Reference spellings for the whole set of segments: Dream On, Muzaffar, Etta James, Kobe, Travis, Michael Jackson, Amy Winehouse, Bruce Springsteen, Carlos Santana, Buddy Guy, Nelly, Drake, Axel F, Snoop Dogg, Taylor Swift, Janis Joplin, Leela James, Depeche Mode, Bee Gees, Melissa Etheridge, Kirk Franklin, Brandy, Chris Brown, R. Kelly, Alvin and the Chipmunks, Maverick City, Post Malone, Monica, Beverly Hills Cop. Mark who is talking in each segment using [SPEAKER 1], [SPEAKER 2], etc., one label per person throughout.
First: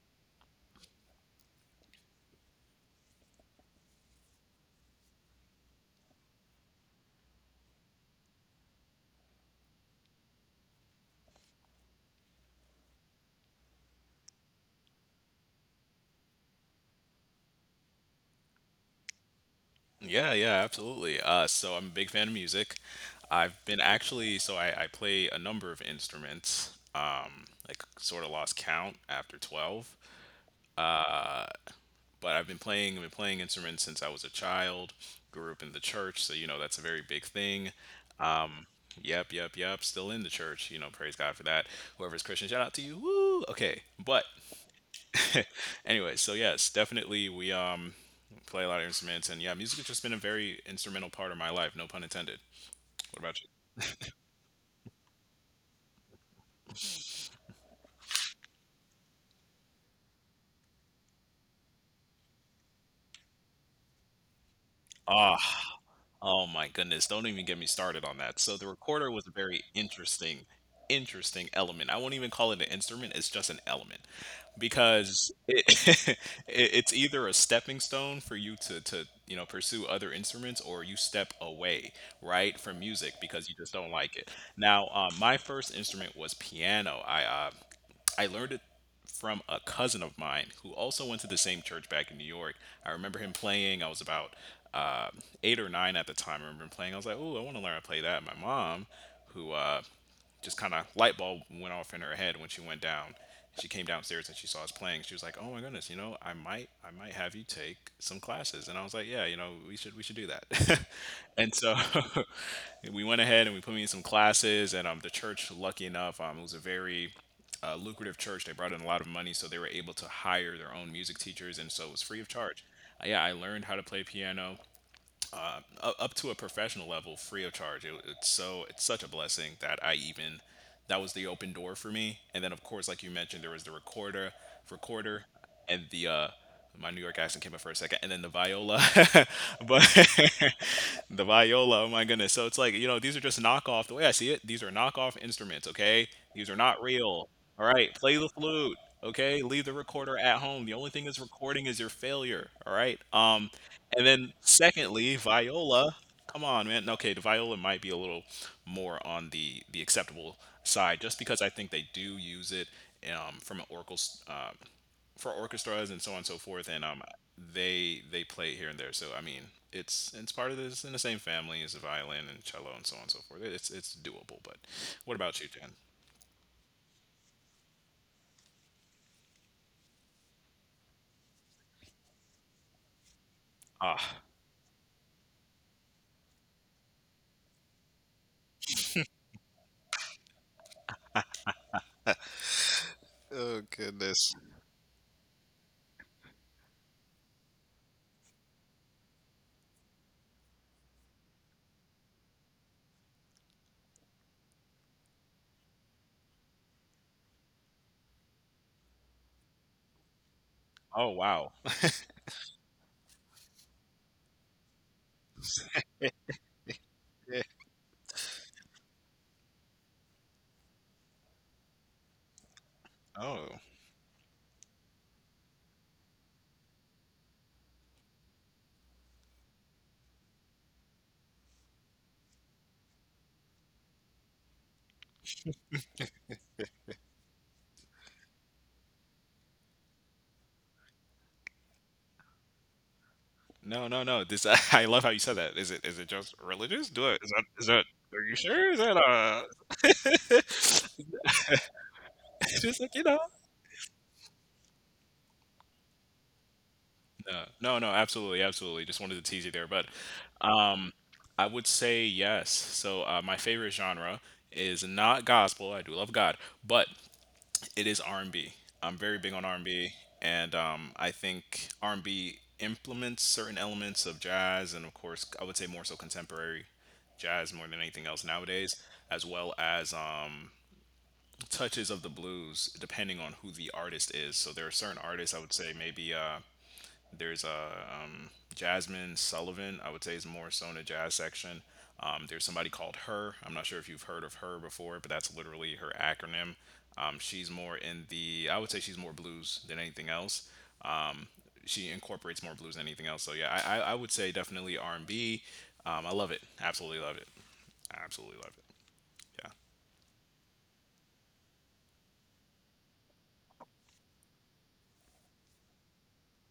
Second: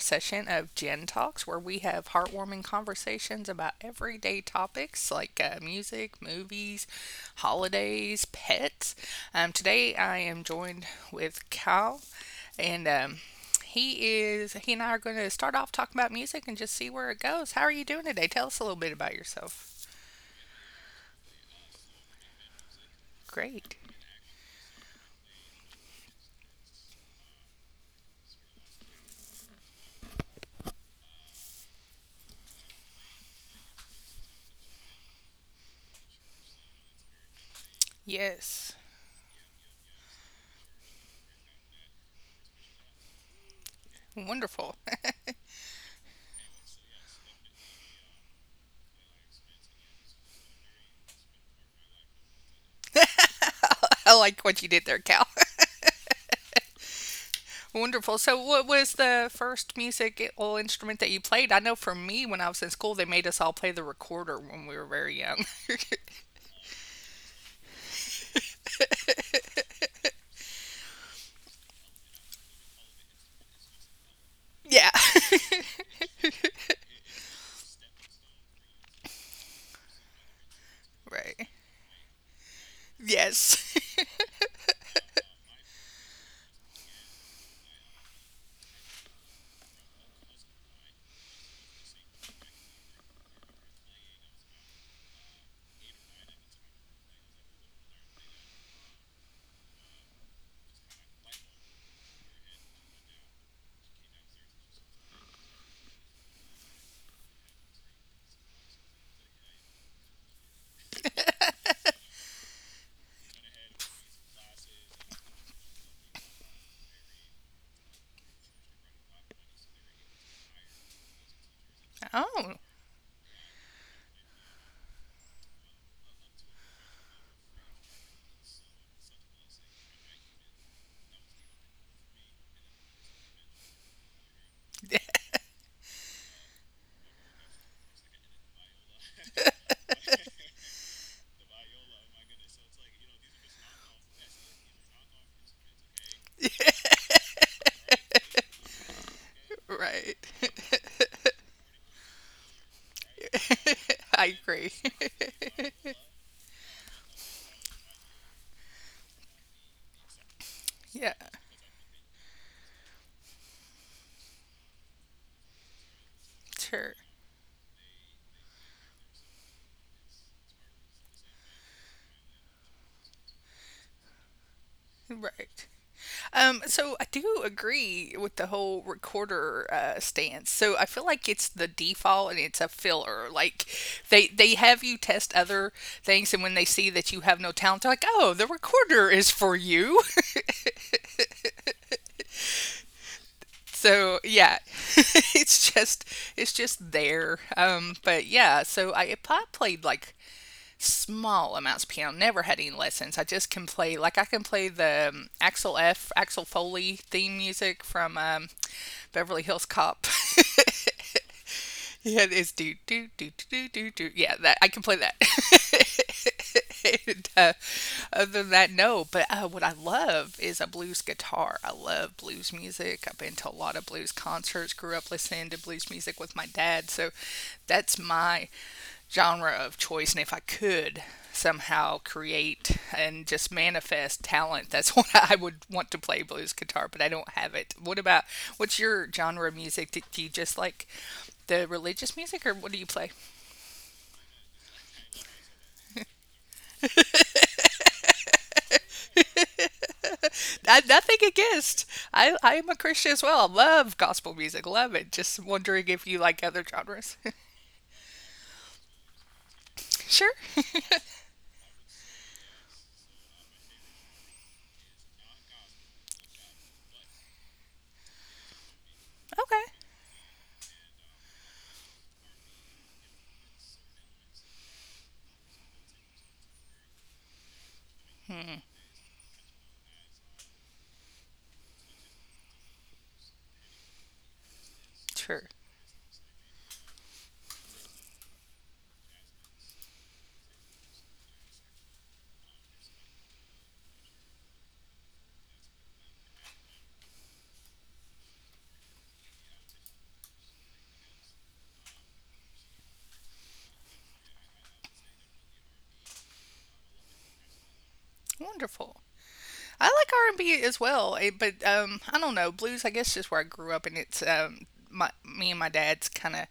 [SPEAKER 1] session of Gen Talks where we have heartwarming conversations about everyday topics like music, movies, holidays, pets. Today I am joined with Cal, and he and I are going to start off talking about music and just see where it goes. How are you doing today? Tell us a little bit about yourself.
[SPEAKER 2] Yeah, yeah, absolutely. So I'm a big fan of music. I've
[SPEAKER 1] Great.
[SPEAKER 2] been actually, so I play a number of instruments, like sort of lost count after 12, but I've been playing instruments since I was a child, grew up in the church, so you know, that's a very big thing.
[SPEAKER 1] Yes.
[SPEAKER 2] Yep, yep, yep, still in the church, you know, praise God for that. Whoever's Christian, shout out to you. Woo! Okay, but
[SPEAKER 1] Wonderful.
[SPEAKER 2] anyway, so yes, definitely we play a lot of instruments, and yeah, music has just been a very instrumental part of my life, no pun intended. What about
[SPEAKER 1] I like what you did there, Cal. Wonderful. So, what was the first musical instrument that you played? I know for me, when I was in school, they made us all play the recorder when we were very
[SPEAKER 2] you?
[SPEAKER 1] young.
[SPEAKER 2] Oh my goodness, don't even get me started on that. So the recorder was a very interesting element. I won't even call it an instrument, it's just an element
[SPEAKER 1] Yeah.
[SPEAKER 2] because it, it it's either a stepping stone for you to you know, pursue other instruments or you step
[SPEAKER 1] Right.
[SPEAKER 2] away, right, from music because you
[SPEAKER 1] Yes.
[SPEAKER 2] just don't like it. Now, my first instrument was piano. I learned it from a cousin of mine who also went to the same church back in New York. I remember him playing. I was about uh, eight or nine at the time. I remember him playing. I was like, "Oh, I want to learn how to play that." And my mom, who just kind of light bulb went off in her head when she went down. She came downstairs and she saw us playing. She was like, "Oh my goodness, you know, I might have you take some classes." And I was like, "Yeah, you know, we should do that." and so we went ahead and we put me in some classes. And The church, lucky enough, it was a very lucrative church. They brought in a lot of money, so they were able to hire their own music teachers, and so it was free of
[SPEAKER 1] Oh,
[SPEAKER 2] charge. Yeah, I learned how to play piano up to a professional level free of charge. It, it's so it's such a blessing that I even that was the open door for me. And then of course, like you mentioned, there was the recorder, and the my New York accent came up for a second, and then the viola, but the viola. Oh my goodness! So it's like you know these are just knockoff. The way I see it, these are knockoff instruments. Okay, these are not real. All right, play the flute. Okay, leave the
[SPEAKER 1] right.
[SPEAKER 2] recorder at home. The only thing that's recording is your failure. All right. Um, and then
[SPEAKER 1] I agree.
[SPEAKER 2] secondly, viola, come on, man. Okay, the viola might be a little more on the acceptable side,
[SPEAKER 1] Yeah,
[SPEAKER 2] just because I think they do use it from an oracle s- for orchestras and so on and so forth, and
[SPEAKER 1] sure.
[SPEAKER 2] um, they play it here and there. So I mean, it's part of this in the same family as the violin and cello and so on and so forth. It's doable. But what about you,
[SPEAKER 1] Right.
[SPEAKER 2] Jen?
[SPEAKER 1] So I do agree with the whole recorder stance. So I feel like it's the default and it's a filler. Like
[SPEAKER 2] Ah.
[SPEAKER 1] they have you test other things, and when they see that you have no talent, they're like, "Oh, the recorder is for you."
[SPEAKER 2] Oh
[SPEAKER 1] So
[SPEAKER 2] goodness.
[SPEAKER 1] yeah, it's just there. But yeah, so I played like small amounts of piano. Never had any lessons. I just can play like I can play the Axel F. Axel Foley theme music from Beverly Hills Cop.
[SPEAKER 2] Oh wow.
[SPEAKER 1] Yeah, it's do do do do do do. Yeah, that I can play that. And,
[SPEAKER 2] Yeah.
[SPEAKER 1] other than that, no. But what I love is a blues guitar. I love blues music. I've been
[SPEAKER 2] Oh
[SPEAKER 1] to a lot of blues concerts. Grew up listening to blues music with my dad, so that's my genre of choice. And if I could somehow create and just manifest talent, that's what I would want to play blues guitar. But I don't have it. What's your genre of music that you just like? The religious music, or what do you play?
[SPEAKER 2] no, no, no. This I love how you said that. Is it just religious? Do it is that are you sure? Is that
[SPEAKER 1] I, nothing against. I am a
[SPEAKER 2] just like you
[SPEAKER 1] Christian
[SPEAKER 2] know?
[SPEAKER 1] as well. Love gospel music. Love it. Just wondering if you like other genres.
[SPEAKER 2] No, no, no, absolutely, absolutely. Just wanted to tease you there. But
[SPEAKER 1] Sure.
[SPEAKER 2] um, I would say yes. So my favorite genre is not gospel. I do love God, but it is R&B. I'm very big on
[SPEAKER 1] Okay.
[SPEAKER 2] R&B and B, and I think R&B implements certain elements of jazz and of course I would say more so contemporary jazz more than anything else nowadays as well as touches of the blues depending on who the artist is. So there are certain artists I
[SPEAKER 1] Sure.
[SPEAKER 2] would say maybe there's Jasmine Sullivan, I would say is more so in the jazz section. There's somebody called Her. I'm not sure if you've heard of her before, but that's literally her acronym. She's more in the, I would say she's more blues than anything else. Um, she incorporates more blues than anything else. So yeah, I would say definitely R&B. I love it. Absolutely love it. I absolutely love it.
[SPEAKER 1] Wonderful. I like R and B as well, eh, but I don't know blues. I guess just where I grew up, and it's my me and my dad's kind of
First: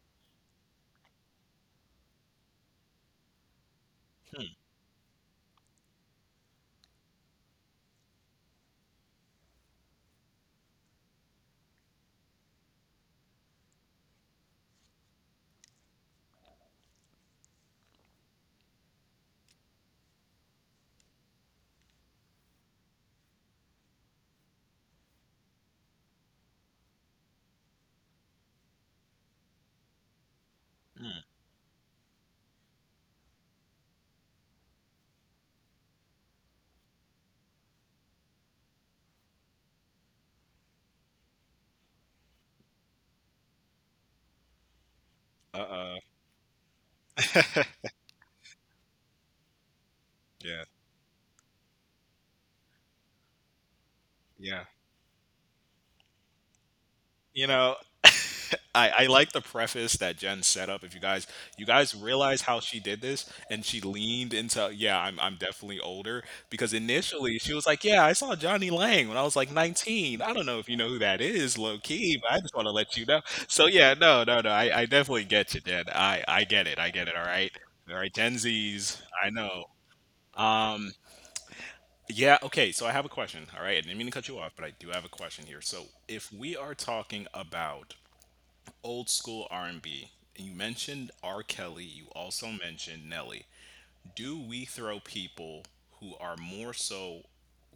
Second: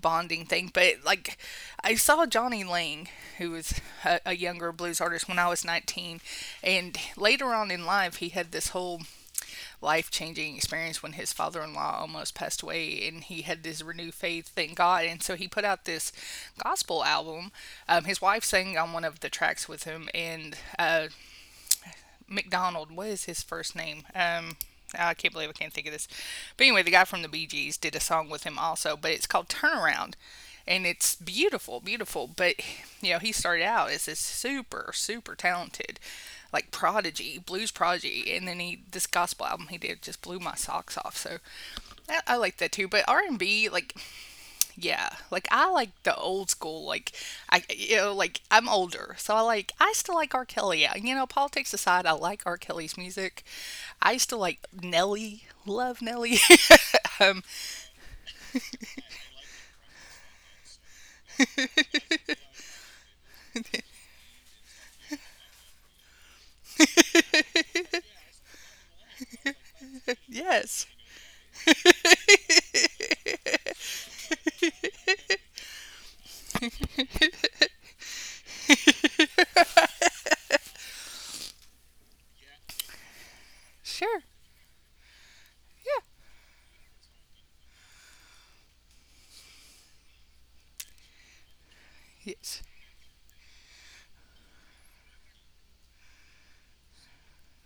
[SPEAKER 1] bonding thing. But like, I saw Johnny Lang, who was a younger blues artist when I was 19, and later on in life, he had this whole life changing experience when his father in law almost passed away and he had this renewed faith, thank God. And so he put out this gospel album. His wife sang on one of the tracks with him, and McDonald. What is his first name? I can't believe I can't think of this. But anyway, the guy from the Bee Gees did a song with him also, but it's called Turnaround. And it's
[SPEAKER 2] Yeah.
[SPEAKER 1] beautiful, beautiful. But, you know, he started out as this super, super talented, like prodigy, blues prodigy. And then he, this gospel album he did just blew my socks off. So I like that too. But R&B, like, yeah, like
[SPEAKER 2] Uh
[SPEAKER 1] I like
[SPEAKER 2] uh.
[SPEAKER 1] the old school, like I, you know, like I'm older, so I like I still like R.
[SPEAKER 2] Yeah.
[SPEAKER 1] Kelly. Yeah, you know, politics aside, I like R. Kelly's music. I used to like
[SPEAKER 2] Yeah.
[SPEAKER 1] Nelly, love Nelly. Um,
[SPEAKER 2] You know, I like the preface that Jen set up. If you guys realize how she did this and she leaned into yeah, I'm definitely older because initially she was like, yeah, I saw Johnny Lang when I was like 19. I don't know if you know
[SPEAKER 1] yes,
[SPEAKER 2] who that is, low key, but I just want to let you know. So yeah, no, no, no. I definitely get you, Jen. I get it. I get it, all right. All right, Gen Z's, I know. Yeah, okay, so I have a question. All right, I didn't mean to cut
[SPEAKER 1] sure,
[SPEAKER 2] you off, but I do have a question here. So
[SPEAKER 1] yeah,
[SPEAKER 2] if we are talking about old school R&B. You mentioned R. Kelly. You also
[SPEAKER 1] yes,
[SPEAKER 2] mentioned Nelly. Do we throw people who are more so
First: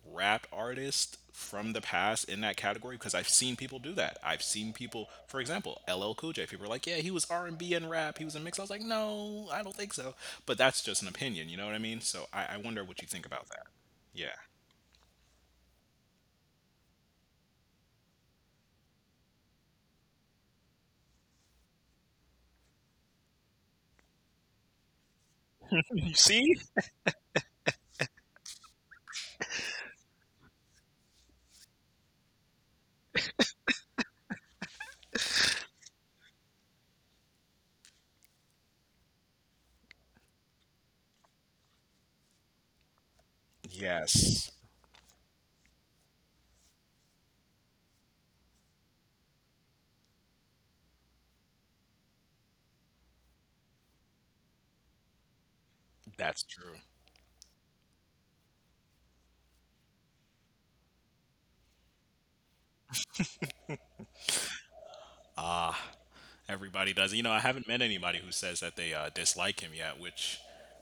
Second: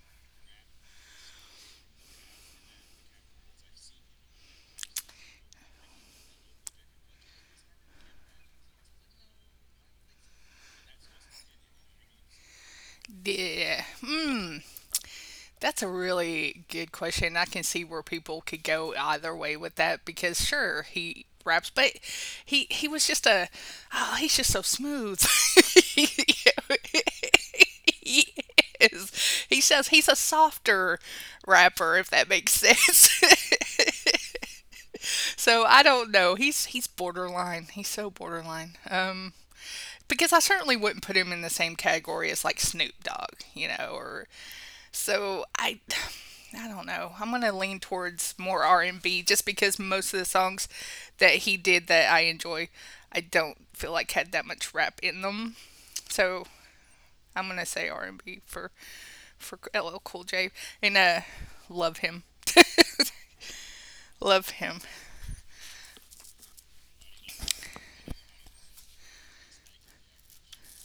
[SPEAKER 2] rap artists from the past in that category? Because I've seen people do that. I've seen people, for example, LL Cool J. People are like, "Yeah, he was R&B and B and rap. He was a mix." I was like, "No, I don't think so." But that's just an opinion. You know what I mean? So I wonder what you think about that.
[SPEAKER 1] yeah.
[SPEAKER 2] Yeah.
[SPEAKER 1] Mm, that's a really good question. I can see where people could go either way with that because sure he raps, but he was just a. Oh, he's just so smooth. he,
[SPEAKER 2] You see?
[SPEAKER 1] he is. He says he's a softer rapper if that makes sense. So I don't know. He's borderline. He's so borderline. Because I certainly wouldn't put him in the same category as like Snoop Dogg, you know, or
[SPEAKER 2] Yes,
[SPEAKER 1] so I don't know. I'm going to lean towards more R&B just because most of the songs that he did that I enjoy, I don't feel like had that much rap in them. So,
[SPEAKER 2] that's true.
[SPEAKER 1] I'm going to say R&B for LL Cool J and love him. Love him.
[SPEAKER 2] Everybody does. You know, I haven't met anybody who says that they dislike him yet, which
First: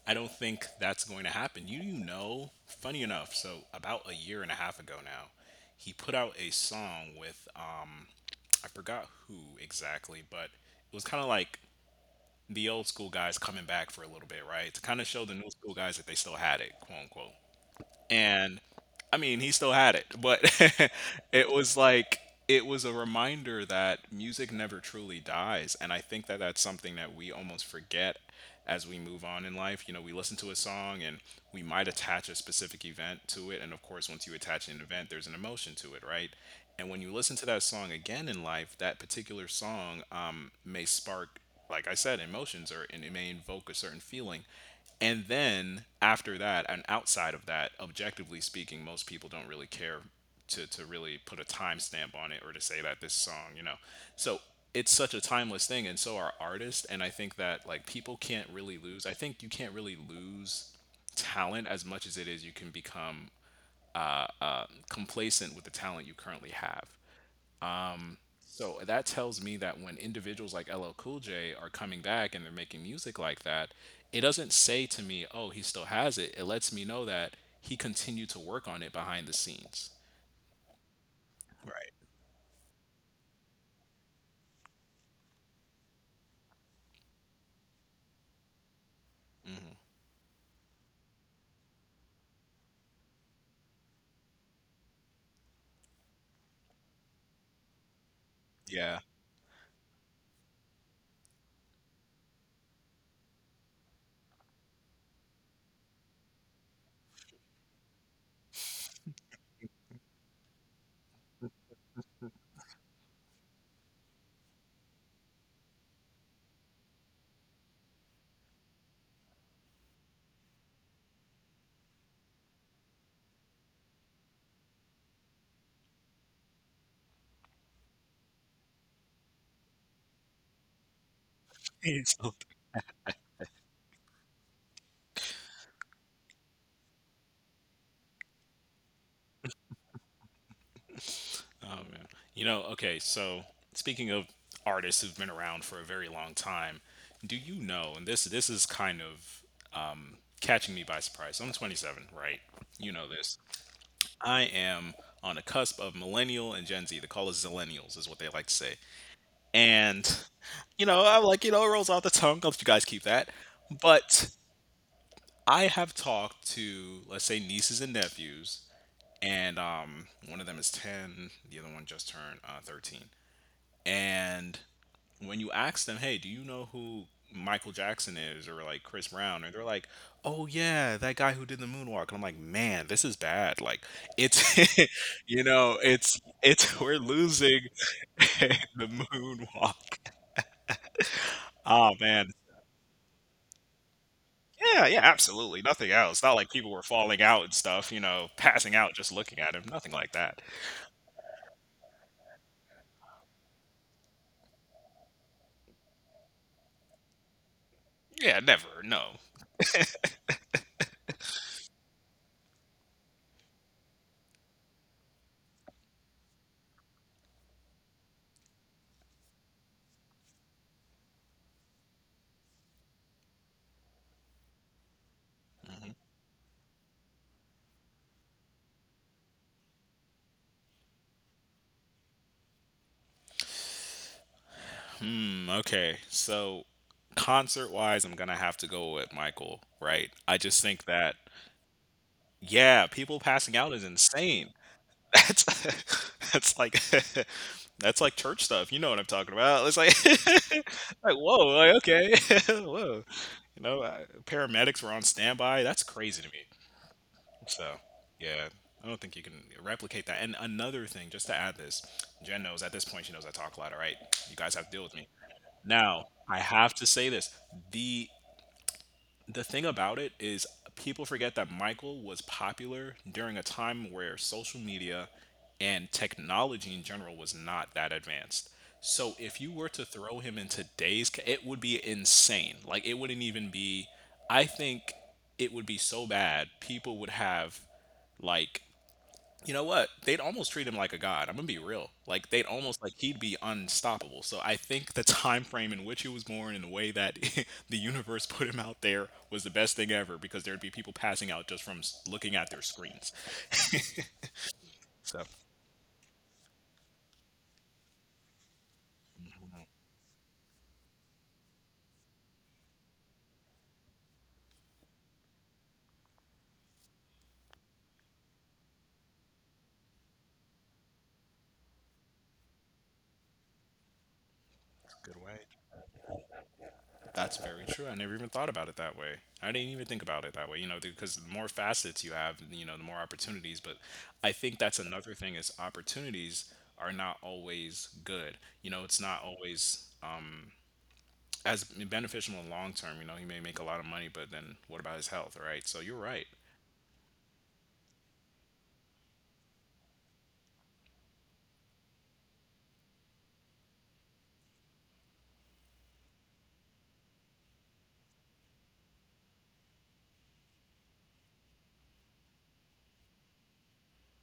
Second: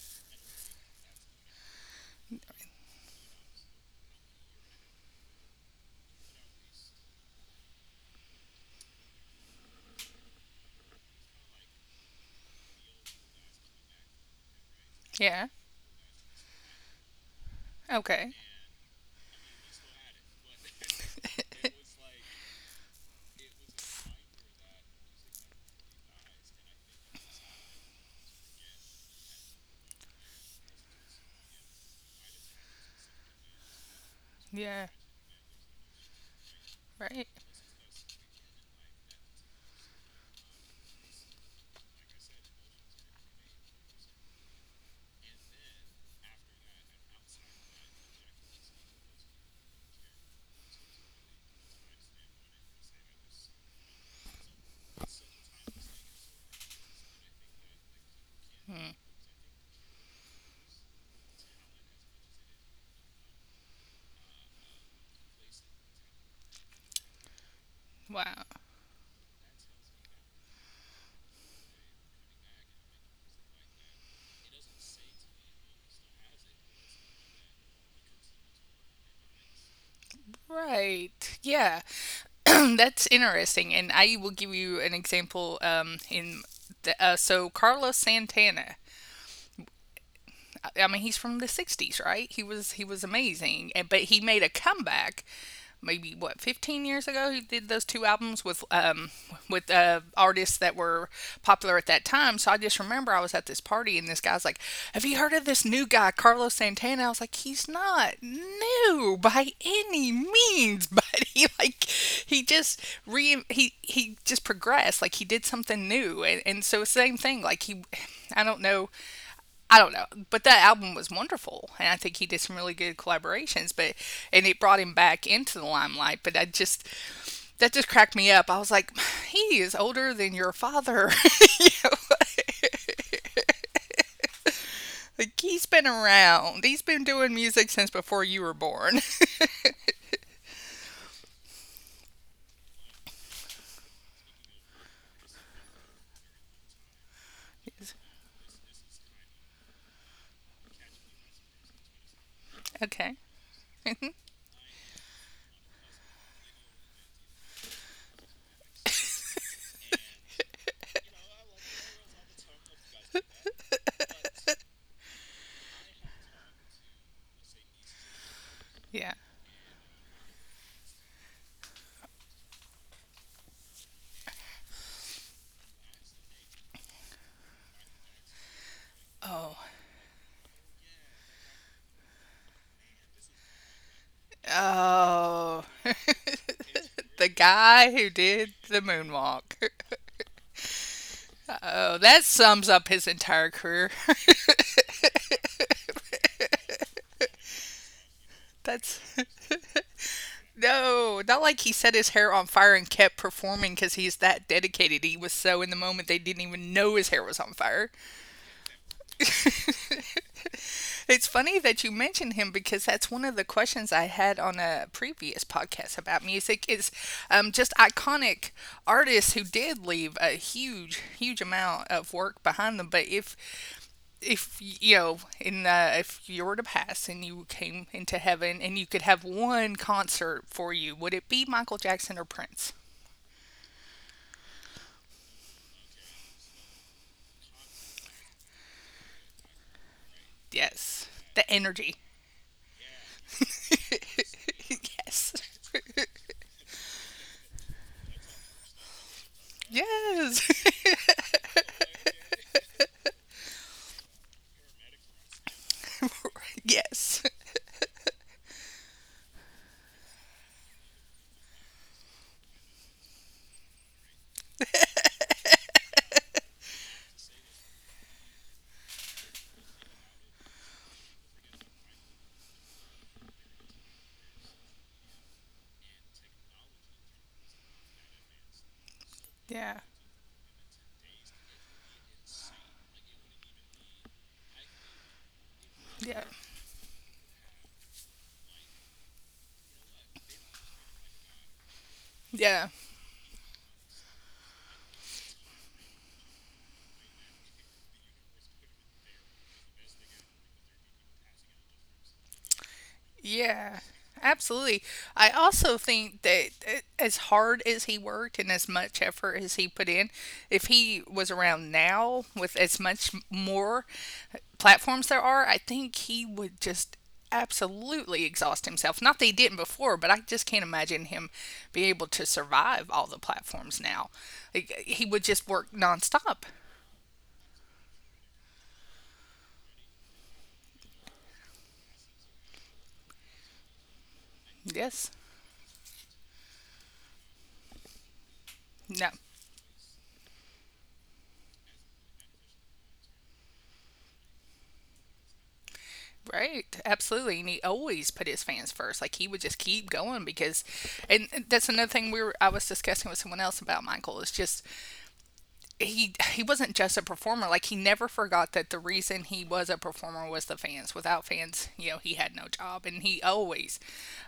[SPEAKER 2] I don't think that's going to happen. You know, funny enough, so about a year and a half ago now, he put out a song with, I forgot who exactly, but it was kind of like the old school guys coming back for a little bit, right? To kind of show the
[SPEAKER 1] Yeah.
[SPEAKER 2] new school guys that they still had it, quote unquote
[SPEAKER 1] Okay.
[SPEAKER 2] and I mean, he still had it, but it was like it was a reminder that music never truly dies, and I think that that's something that we almost forget as we move on in life. You know, we listen to a song and we might attach a specific event to it, and of course, once you attach an
[SPEAKER 1] Yeah.
[SPEAKER 2] event, there's an emotion to it, right? And when you
[SPEAKER 1] Right.
[SPEAKER 2] listen to that song again in life, that particular song may spark like I said, emotions or and it may invoke a certain feeling. And then after that, and outside of that, objectively speaking, most people don't really care to really put a timestamp on it or to say that this song, you know. So it's such a timeless thing, and so are artists. And I think that like people can't really lose. I think you can't really lose talent as much as it is you can become complacent with the talent you currently have.
[SPEAKER 1] Wow.
[SPEAKER 2] So that tells me that when individuals like LL Cool J are coming back and they're making music like that, it doesn't say to me, "Oh, he still has it." It lets me know that he continued to work on it behind the scenes.
[SPEAKER 1] Right. Yeah.
[SPEAKER 2] Right.
[SPEAKER 1] That's interesting, and I will give you an example. In the, so Carlos Santana, I mean, he's from the '60s, right? He was amazing, and but he made a comeback. Maybe what, 15 years ago, he did those two albums with
[SPEAKER 2] Yeah.
[SPEAKER 1] artists that were popular at that time. So I just remember I was at this party and this guy's like, "Have you heard of this new guy, Carlos Santana?" I was like, "He's not new by any means," but he like he just progressed. Like he did something new, and so same thing. Like he, I don't know I don't know, but that album was wonderful, and I think he did some really good collaborations. But and it brought him back into the limelight. But I just that just cracked me up. I was like, he is older than your father. You know, like he's been around. He's been doing music since before you were born.
[SPEAKER 2] You know, okay, so speaking of artists who've been around for a very long time, do you know, and this is kind of catching me by surprise. I'm 27, right? You know
[SPEAKER 1] Okay.
[SPEAKER 2] this. I am on a cusp of millennial and Gen Z. They call us zillennials, is what they like to say. And, you know, I'm like, you know, it rolls off the tongue. I'll let you guys keep that. But I have talked to, let's say, nieces and nephews,
[SPEAKER 1] Yeah.
[SPEAKER 2] and one of them is 10, the other one just turned 13. And when you ask them, hey, do you know who Michael Jackson is or like Chris Brown? And
[SPEAKER 1] Oh.
[SPEAKER 2] they're like, oh, yeah, that guy who did the moonwalk. And I'm like, man, this is bad. Like, it's, you
[SPEAKER 1] Oh.
[SPEAKER 2] know, we're
[SPEAKER 1] The
[SPEAKER 2] losing
[SPEAKER 1] guy who did
[SPEAKER 2] the
[SPEAKER 1] the moonwalk.
[SPEAKER 2] moonwalk. Oh,
[SPEAKER 1] Oh, that
[SPEAKER 2] man.
[SPEAKER 1] sums up his entire career.
[SPEAKER 2] Yeah, yeah, absolutely, nothing else, not like people were falling out and stuff, you know, passing out
[SPEAKER 1] That's
[SPEAKER 2] just looking at him, nothing like that.
[SPEAKER 1] no, not like he set his hair on fire and kept performing because he's that dedicated. He was so in the moment they didn't even know his hair was on fire.
[SPEAKER 2] Yeah, never, no.
[SPEAKER 1] It's funny that you mentioned him because that's one of the questions I had on a previous podcast about music is just iconic artists who did leave a huge, huge amount of work behind them. But if you know, in
[SPEAKER 2] Mhm.
[SPEAKER 1] if you were to pass and you came into heaven and you could have one concert for you, would it be Michael Jackson or Prince?
[SPEAKER 2] Hmm, okay, so concert-wise, I'm gonna have to go with Michael, right? I just think
[SPEAKER 1] Yes,
[SPEAKER 2] that,
[SPEAKER 1] the energy.
[SPEAKER 2] yeah, people passing out is insane.
[SPEAKER 1] Yes,
[SPEAKER 2] That's that's like that's like church stuff, you know what I'm talking about, it's like
[SPEAKER 1] yes,
[SPEAKER 2] like, "Whoa," like, "Okay, whoa," you know, paramedics were on standby, that's crazy to me.
[SPEAKER 1] yes.
[SPEAKER 2] So, yeah, I don't think you can replicate that. And another thing, just to add this, Jen knows at this point, she knows I talk a lot. All right, you guys have to deal with me. Now, I have to say this: the the thing about it is, people forget that Michael was popular during a time where social media and technology in general was not that advanced. So, if you were
[SPEAKER 1] Yeah,
[SPEAKER 2] to throw him in today's, it would be insane. Like, it wouldn't even be. I think it would be so
[SPEAKER 1] yeah,
[SPEAKER 2] bad people would have like, you know what? They'd almost treat him like a god. I'm gonna be real. Like they'd
[SPEAKER 1] yeah.
[SPEAKER 2] almost like he'd be unstoppable. So I think the time frame in which he was born and the way that the universe put him out there was the best thing ever because there'd be people passing out just from looking at their screens.
[SPEAKER 1] Yeah, absolutely. I also think that as hard as he worked and as much effort as he put in, if he was around now with as much more platforms there are, I think he would just absolutely exhaust himself. Not that he didn't before, but I just can't imagine him be able to survive all the platforms now. Like, he would
[SPEAKER 2] way.
[SPEAKER 1] just work nonstop.
[SPEAKER 2] That's very true. I never even thought about it that way. I didn't even think about it that way, you know, because the more facets you have, you know, the more opportunities. But I think that's
[SPEAKER 1] Yes.
[SPEAKER 2] another thing is opportunities are not always good. You know, it's
[SPEAKER 1] No.
[SPEAKER 2] not always as beneficial in the long term. You know, he may make a lot of money, but then what about his health, right? So you're right.
[SPEAKER 1] Right, absolutely, and he always put his fans first. Like he would just keep going because, and that's another thing we were I was discussing with someone else about Michael is just he wasn't just a performer. Like he never forgot that the reason he was a performer was the fans. Without fans, you know, he had no job, and he always,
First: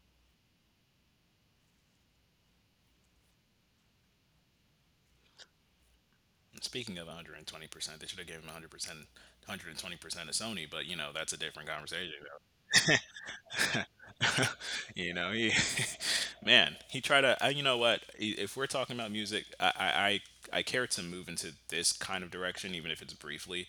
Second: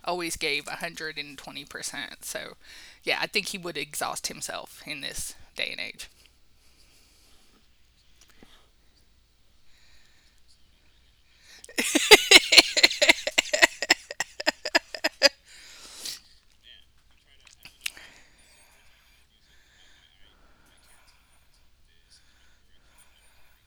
[SPEAKER 1] always gave 120%. So, yeah, I think he would exhaust himself in this day and age.
[SPEAKER 2] Speaking of 120%, they should have given him 100%, 120% of Sony, but you know, that's a different conversation. you know, he, man, he tried to. I, you know what? If we're talking about music, I care to move into this kind of direction, even if it's briefly.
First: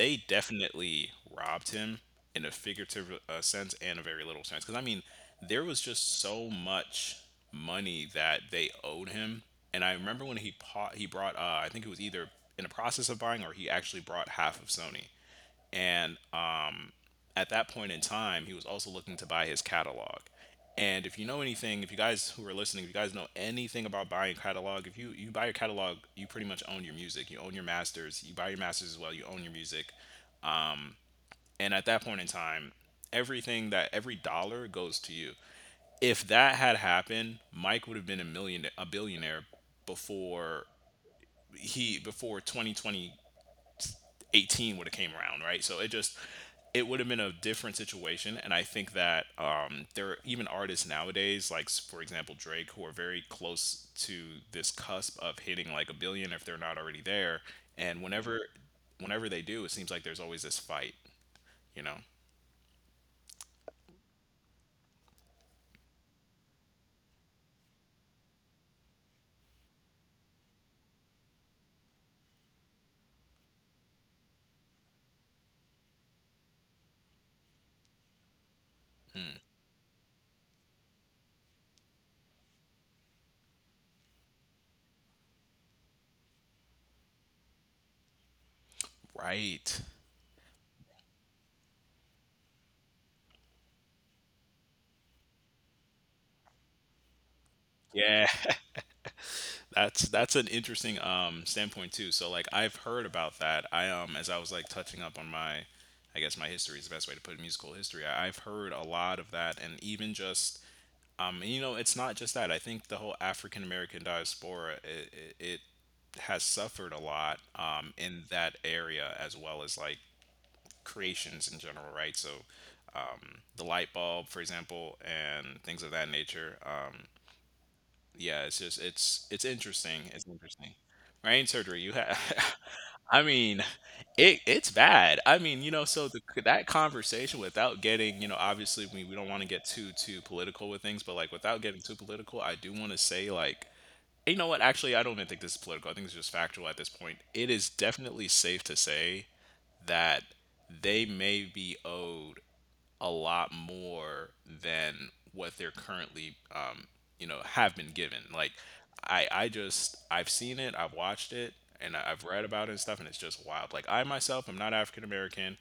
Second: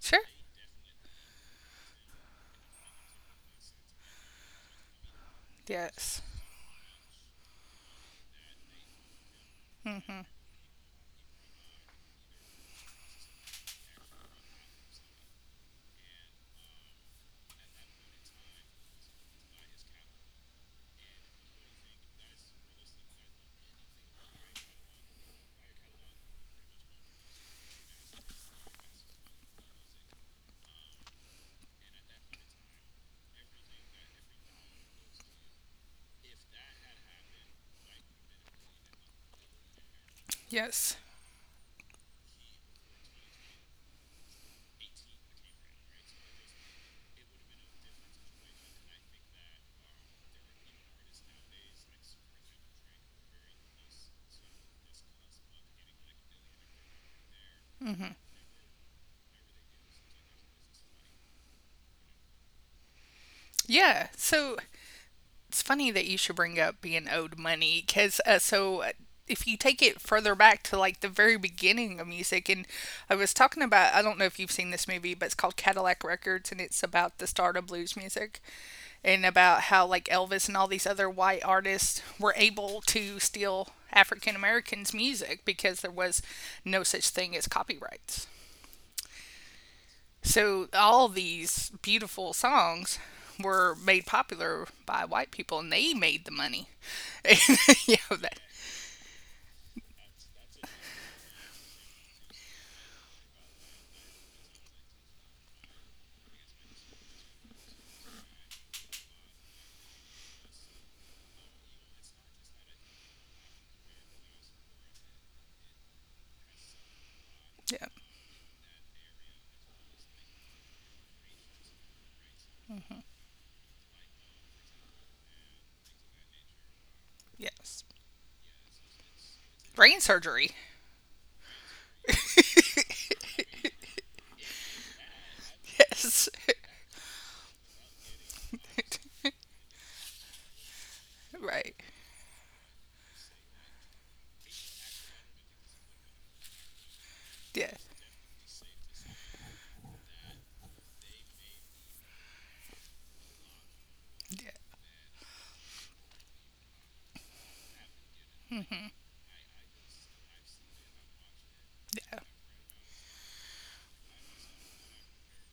[SPEAKER 1] Sure.
[SPEAKER 2] definitely robbed him in a figurative sense and a very little sense, because I mean, there was just
[SPEAKER 1] Yes.
[SPEAKER 2] so much money that they owed him. And I remember when he brought, I think it was either in the process of buying or he actually brought half of Sony and at that point in time, he was also looking to buy his catalog. And if you know anything, if you guys who are listening, if you guys know anything about buying catalog, if you, you buy your catalog, you pretty much own your music. You own your masters. You buy your masters as well. You own your music. And at that point in time, everything that every dollar goes to you. If that had happened, Mike would have been a billionaire before
[SPEAKER 1] Yes.
[SPEAKER 2] he before 2020 18 would have came around, right? So it just it would have been a different situation. And I think that there are even artists nowadays, like for example Drake, who are very close to this cusp of hitting like a billion, if they're not already there. And whenever they do, it seems like there's always this fight, you know.
[SPEAKER 1] Yeah. So it's funny that you should bring up being owed money because if you take it further back to like the very beginning of music, and I was talking about I don't know if you've seen this movie, but it's called Cadillac Records and it's about the start of blues music and
[SPEAKER 2] Hmm,
[SPEAKER 1] about how like Elvis and all these other white artists were able to steal African Americans' music because there was no such thing as copyrights.
[SPEAKER 2] right,
[SPEAKER 1] So all these beautiful songs were made popular by white people, and they made the money. Yeah,
[SPEAKER 2] yeah.
[SPEAKER 1] that,
[SPEAKER 2] That's an interesting standpoint too. So like I've heard about that. I as I was like touching up on my, I guess my history is the best way to put it, musical history. I've heard a lot of that, and even just you know, it's not just that. I think the whole African American diaspora, it has suffered a lot
[SPEAKER 1] yeah,
[SPEAKER 2] in that area as well as like creations in general, right? So the light bulb, for example, and things of that nature.
[SPEAKER 1] yes.
[SPEAKER 2] Yeah, it's just it's interesting.
[SPEAKER 1] Brain
[SPEAKER 2] It's
[SPEAKER 1] surgery.
[SPEAKER 2] interesting. Brain surgery, you have. I mean, it's bad. I mean, you know, so the,
[SPEAKER 1] Yes,
[SPEAKER 2] that conversation, without getting, you know, obviously we don't want to get too political with things, but like without getting
[SPEAKER 1] right.
[SPEAKER 2] too political, I do want to say like, you know what? Actually, I don't even think this is political. I think it's just factual at this point. It is
[SPEAKER 1] Yeah,
[SPEAKER 2] definitely safe to say that they may be owed a lot more
[SPEAKER 1] yeah,
[SPEAKER 2] than what they're currently you know, have been given. Like, I've seen it, I've watched it, and I've
[SPEAKER 1] yeah,
[SPEAKER 2] read about it and stuff, and it's just wild. Like I myself am not African American.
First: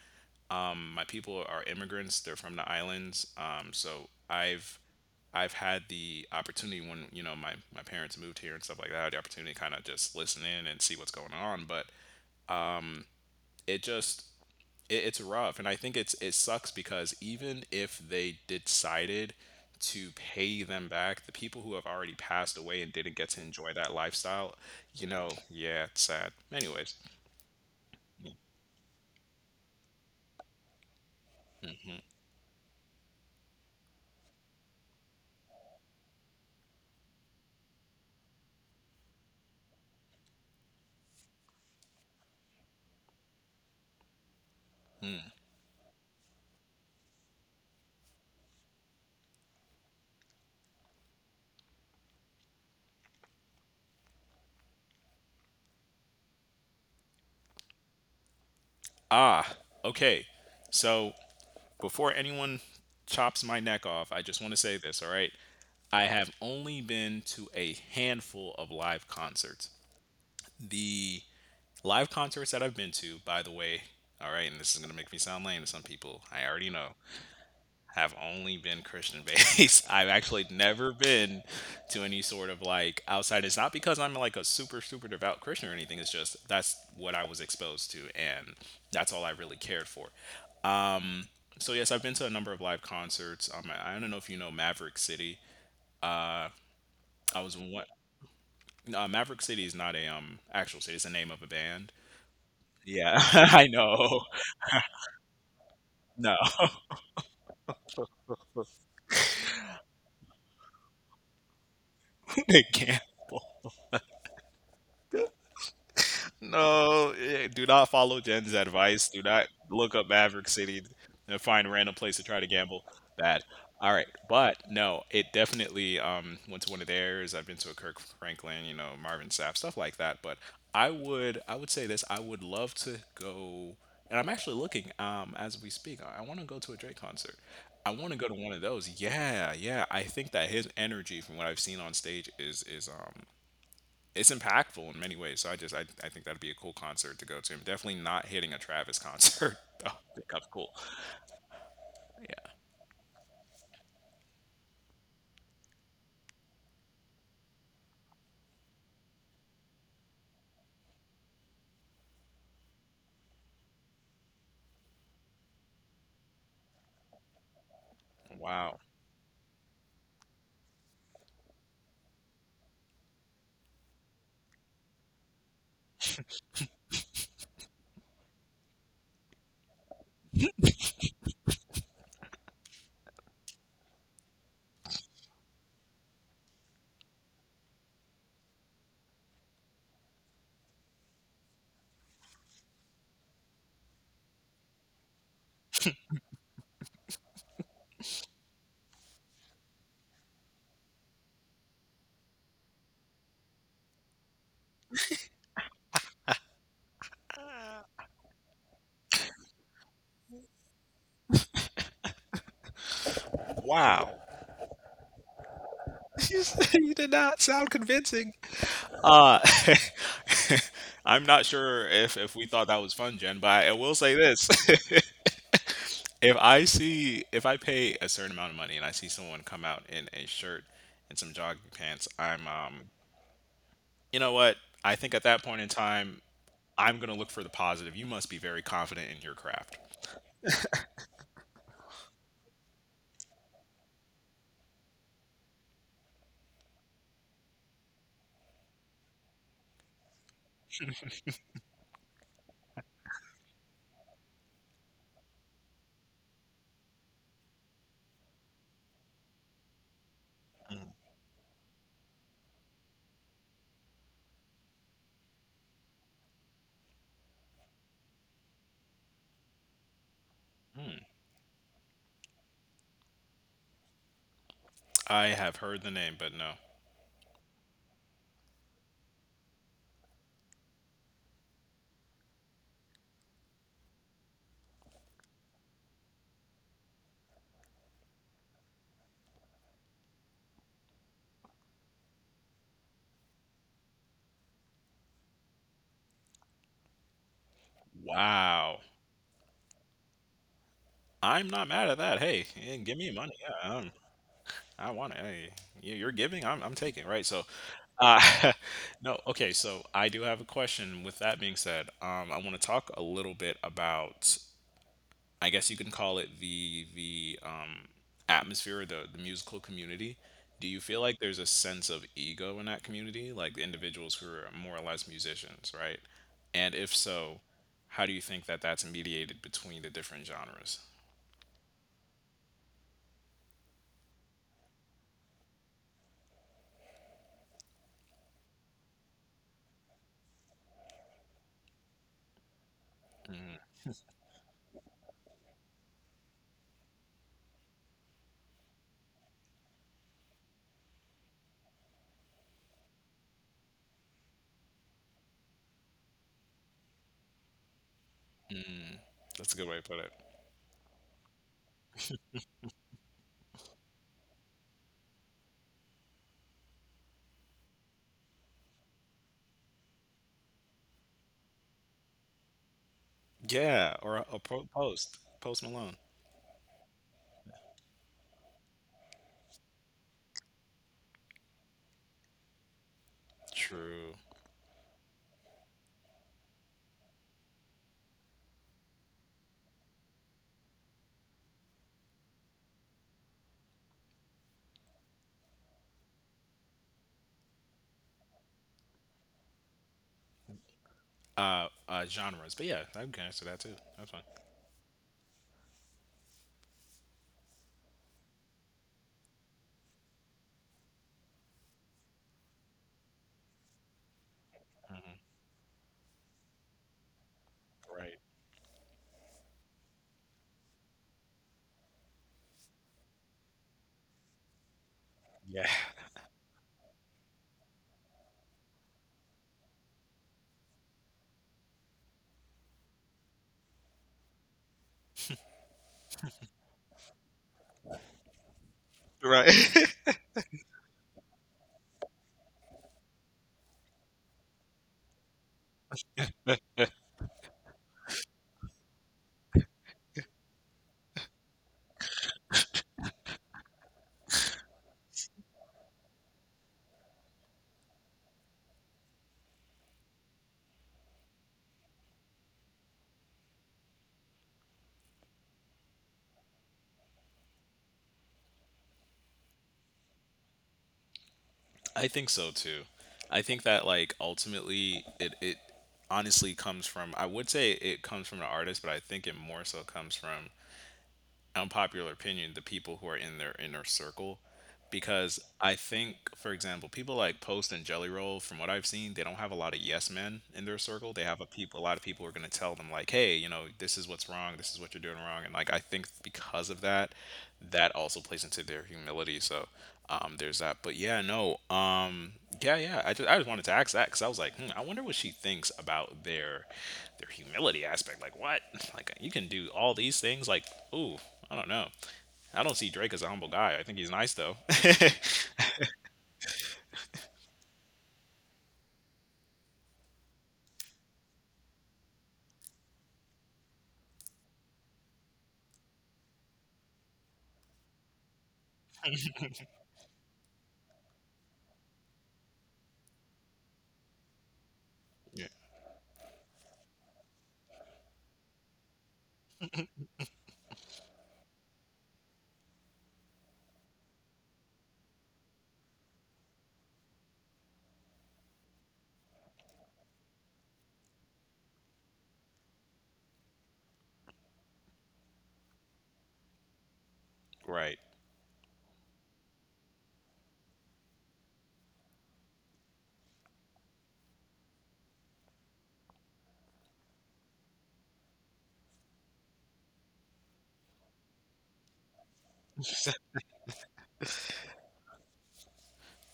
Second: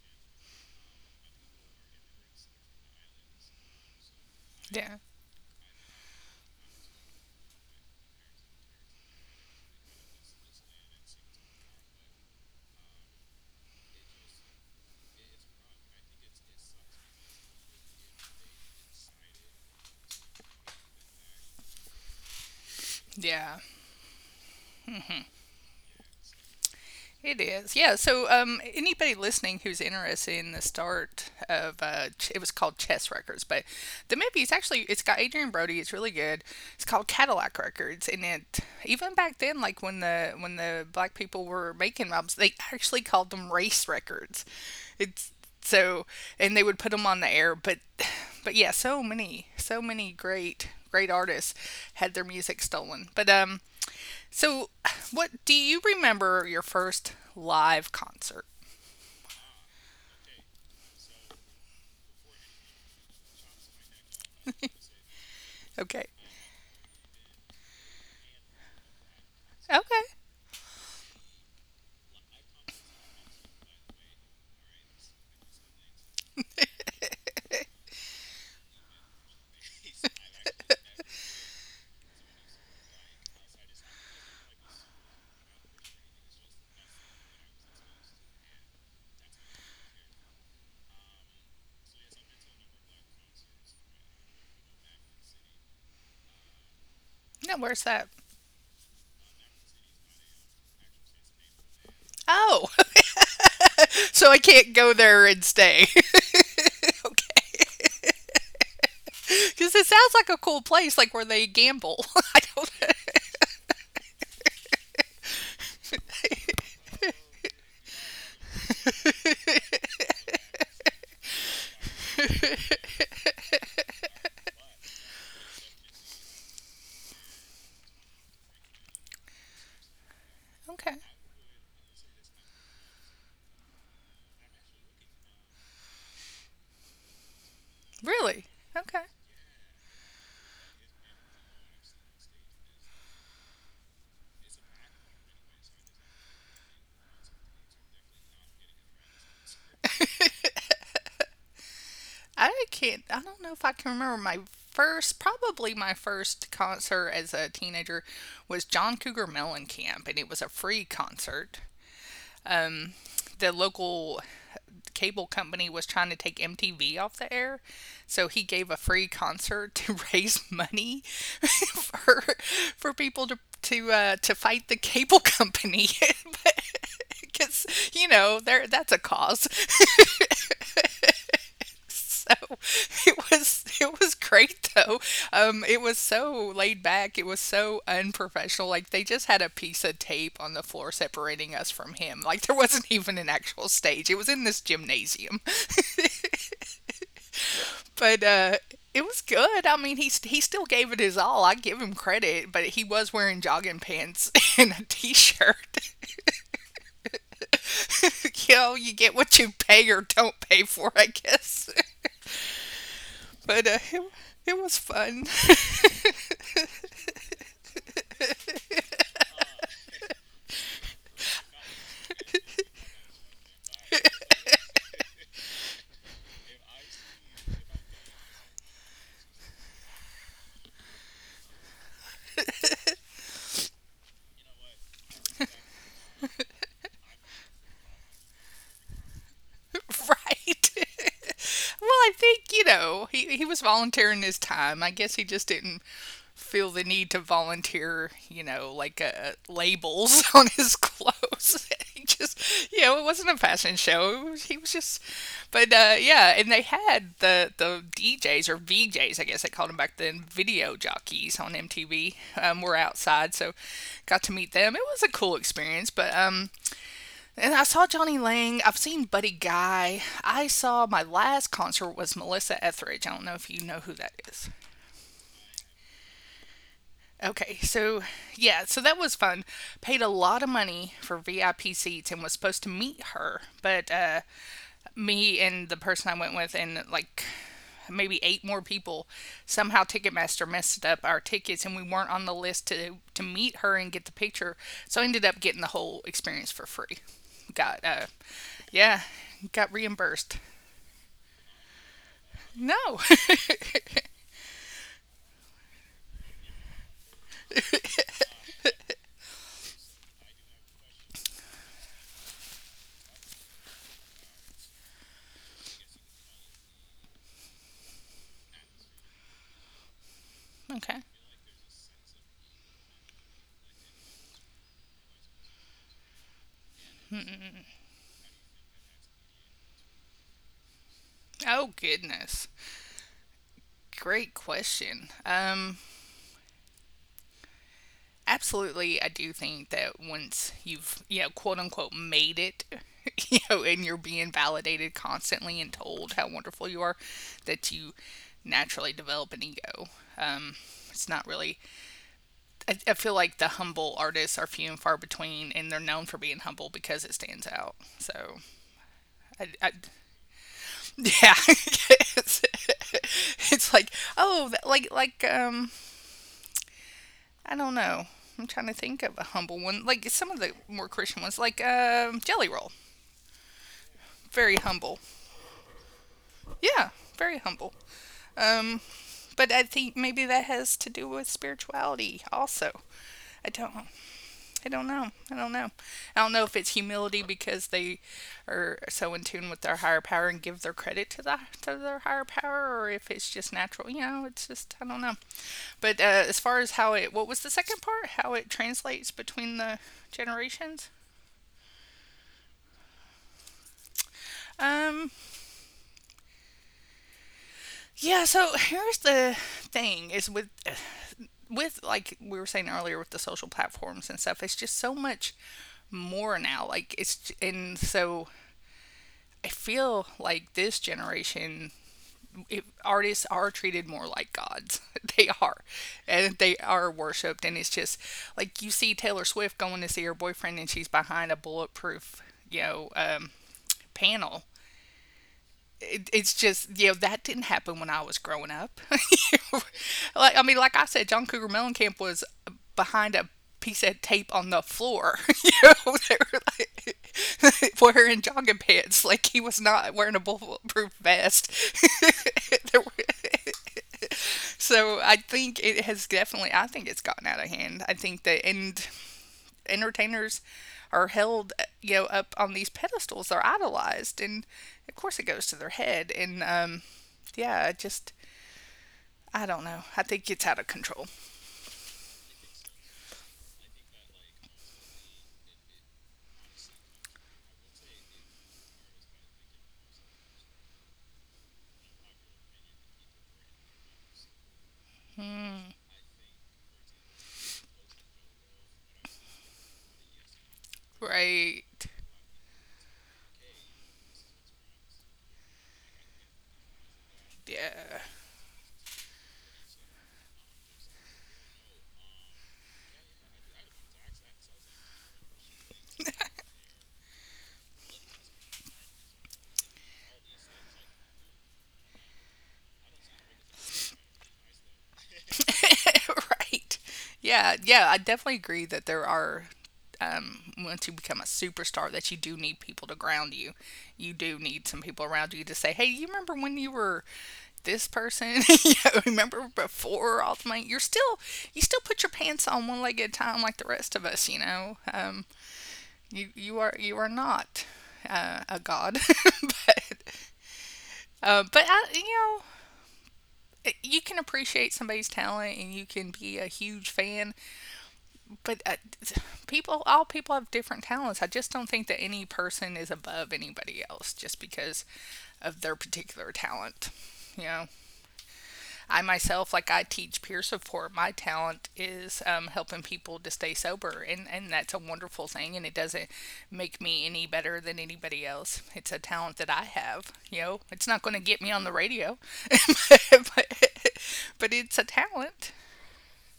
[SPEAKER 2] My people are immigrants, they're from the islands.
[SPEAKER 1] yeah,
[SPEAKER 2] I've had the opportunity when, you know, my parents moved here and stuff like that. I had the opportunity to kind of just listen in and see what's going on. But it just it's rough, and I think it's it sucks because even if they decided to pay them back, the people who have already passed away and didn't get to
[SPEAKER 1] yeah.
[SPEAKER 2] enjoy that lifestyle, you know. Yeah, it's sad anyways.
[SPEAKER 1] It is, yeah. So, anybody listening who's interested in the start of it was called Chess Records, but the movie is actually it's got Adrian Brody. It's really good. It's called Cadillac Records, and it even back then, like when the black people were making albums, they actually called them race records. It's so, and they would put them on the air, but yeah, so many, so many great, great artists had their music stolen, but um, so what, do you remember your first live concert?
[SPEAKER 2] ah okay, so before anyone chops my neck off, I just want to say this. All right,
[SPEAKER 1] Okay.
[SPEAKER 2] I have only been to a handful of live concerts.
[SPEAKER 1] Okay.
[SPEAKER 2] The live concerts that I've been to, by the way, all right, and this is going to make me sound lame to some people, I already know, have only been Christian based. I've actually never been to any sort of like outside. It's not because I'm like a super, super devout Christian or anything. It's just that's what I was exposed to, and that's all I really cared for. So, yes, I've been to a number of live concerts. I don't know if you know Maverick City. I
[SPEAKER 1] Now
[SPEAKER 2] was
[SPEAKER 1] where's
[SPEAKER 2] one.
[SPEAKER 1] that?
[SPEAKER 2] Maverick City is not a actual city. It's the name of a band.
[SPEAKER 1] Oh.
[SPEAKER 2] Yeah, I know.
[SPEAKER 1] So I can't go there and stay
[SPEAKER 2] No,
[SPEAKER 1] because it sounds like a cool place like where they gamble. I
[SPEAKER 2] they
[SPEAKER 1] don't.
[SPEAKER 2] can't. No, do not follow Jen's advice. Do not look up Maverick City and find a random place to try to gamble. Bad. All right, but no, it definitely went to one of theirs. I've been to a Kirk Franklin, you know, Marvin Sapp, stuff like that. But
[SPEAKER 1] Okay.
[SPEAKER 2] I would say this. I would love to go, and I'm actually looking as we speak. I want to go to a Drake concert. I want to go to
[SPEAKER 1] Really.
[SPEAKER 2] one of those.
[SPEAKER 1] Okay.
[SPEAKER 2] Yeah, yeah. I think that his energy, from what I've seen on stage, is it's impactful in many ways. So I think that'd be a cool concert to go to. I'm definitely not hitting a Travis concert though. I think that's cool. Yeah.
[SPEAKER 1] I can't, I don't know if I can remember my first, probably my first concert as a teenager was John Cougar Mellencamp, and it was a free concert. The local cable company was trying to take MTV off the air, so he gave a
[SPEAKER 2] Wow.
[SPEAKER 1] free concert to raise money for for people to to fight the cable company. Because you know, there that's a cause. So it was great though. It was so laid back. It was so unprofessional. Like they just had a piece of tape on the floor separating us from him. Like there wasn't even an actual stage. It was in this gymnasium, but it was good. I mean, he still gave it his all. I give him credit, but he was wearing jogging pants and a t-shirt. You get what you pay or don't pay for, I guess. But uh, it,
[SPEAKER 2] Wow.
[SPEAKER 1] it was fun.
[SPEAKER 2] You, you did not sound convincing. Uh, I'm not sure if we thought that was fun, Jen, but I will say this. If I see, if I pay a certain amount of money and I see someone come out in a shirt and some jogging pants, I'm you know what? I think at that point in time I'm going to look for the positive. You must be very confident in your craft.
[SPEAKER 1] right. well, I think, he was volunteering his time. I guess he just didn't feel the need to volunteer, you know, like labels on his clothes. he just, you know, it wasn't a fashion show. It was- He was just, but yeah, and they had the DJs or VJs, I guess they called them back then, video jockeys on MTV. Were outside, so got to meet them. It was a cool experience, but and I saw Johnny Lang. I've seen Buddy Guy. I saw,
[SPEAKER 2] Hmm.
[SPEAKER 1] my last concert was Melissa Etheridge. I don't know if you know who that is.
[SPEAKER 2] I have heard the name, but no.
[SPEAKER 1] Okay, so yeah, so that was fun. Paid a lot of money for VIP seats and was supposed to meet her, but me and the person I went with and like maybe eight more people, somehow Ticketmaster messed up our tickets and we weren't on the list to meet her and get the picture. So I ended up getting the whole experience for free. Got
[SPEAKER 2] Wow.
[SPEAKER 1] yeah, got reimbursed.
[SPEAKER 2] I'm not mad at that. Hey, yeah,
[SPEAKER 1] No.
[SPEAKER 2] give me money. Yeah, I want it. Hey, you're giving, I'm taking, right? So, uh, no, okay. So I do have a question. With that being said, I want to talk a little bit about, I guess you can call it the atmosphere, the musical community. Do you
[SPEAKER 1] okay.
[SPEAKER 2] feel like there's a sense of ego in that community, like the individuals who are more or less musicians, right? And if so, how do you think that that's mediated between the different genres?
[SPEAKER 1] Oh goodness. Great question. Absolutely, I do think that once you've, you know, quote unquote made it, you know, and you're being validated constantly and told how wonderful you are, that you naturally develop an ego. It's not really, I feel like the humble artists are few and far between, and they're known for being humble because it stands out. So,
[SPEAKER 2] Mm,
[SPEAKER 1] I,
[SPEAKER 2] that's a
[SPEAKER 1] I
[SPEAKER 2] good way to put it.
[SPEAKER 1] yeah, it's, it's like, oh, I don't know. I'm trying to think of a humble one. Like some of the more Christian ones, like Jelly Roll.
[SPEAKER 2] Yeah, or
[SPEAKER 1] Very humble.
[SPEAKER 2] post Post Malone.
[SPEAKER 1] Yeah, very humble. Um, but I think maybe that has to do with spirituality also. I don't.
[SPEAKER 2] True.
[SPEAKER 1] I don't know. I don't know. I don't know if it's humility because they are so in tune with their higher power and give their credit to their higher power, or if it's just natural. You know, it's just, I don't know. But As far as how it, what was the second part? How it translates between the generations?
[SPEAKER 2] Genres, but yeah, I can answer that too. That's fine.
[SPEAKER 1] Um yeah, so here's the thing is with like we were saying earlier with the social platforms and stuff, it's just so much more now. Like it's, and
[SPEAKER 2] Right.
[SPEAKER 1] so I feel like this generation, artists are treated more like gods. they are.
[SPEAKER 2] Yeah.
[SPEAKER 1] And they are worshiped and it's just like you see Taylor Swift going to see her boyfriend and she's behind a bulletproof, you know, panel, it's just, you know that didn't happen when I was growing up.
[SPEAKER 2] Right.
[SPEAKER 1] like, I mean, like I said, John Cougar Mellencamp was behind a piece of tape on the floor. you know, they were like wearing jogging pants, like he was not wearing a bulletproof vest. There were- so I think it has definitely. I think it's gotten out of hand. I think that, and entertainers are held, you know, up on these pedestals. They're idolized, and of course it goes to their head. And Yeah, I just, I don't know. I think it's out of control.
[SPEAKER 2] I think so too. I think that like ultimately it honestly comes from, I would say it comes from the artist, but I think it more so comes from, unpopular opinion, the people who are in their inner circle, because I think, for example, people like Post and Jelly Roll, from what I've seen, they don't have a lot of yes men in their circle. They have
[SPEAKER 1] Right.
[SPEAKER 2] a lot of people who are going to tell them like, hey, you know, this is what's wrong, this is what you're doing wrong, and like I think because of that,
[SPEAKER 1] Yeah.
[SPEAKER 2] that also plays into their humility. So there's that. But yeah, no, yeah, yeah. I just wanted to ask that because I was like, hmm, I wonder what she thinks about their humility aspect. Like, what? Like you can do all these things. Like, ooh, I don't know. I don't see Drake as a humble guy. I think he's nice though.
[SPEAKER 1] Right. Yeah, yeah, I definitely agree that there are once you become a superstar that you do need people to ground you. You do need some people around you to say, "Hey, you remember when you were this person? you know, remember before Ultimate? You still put your pants on one leg at a time like the rest of us, you know.
[SPEAKER 2] Yeah.
[SPEAKER 1] You are you are not a god, but but I, you know, you can appreciate somebody's talent and you can be a huge fan, but people, all people have different talents. I just don't think that any person is above anybody else just because of their particular talent, you know.
[SPEAKER 2] Right.
[SPEAKER 1] I myself, like, I teach peer support. My talent is helping people to stay sober, and that's a wonderful thing and it doesn't make me any better than anybody else. It's a talent that I have, you know. It's not going to get me on the radio, but, but but it's a talent.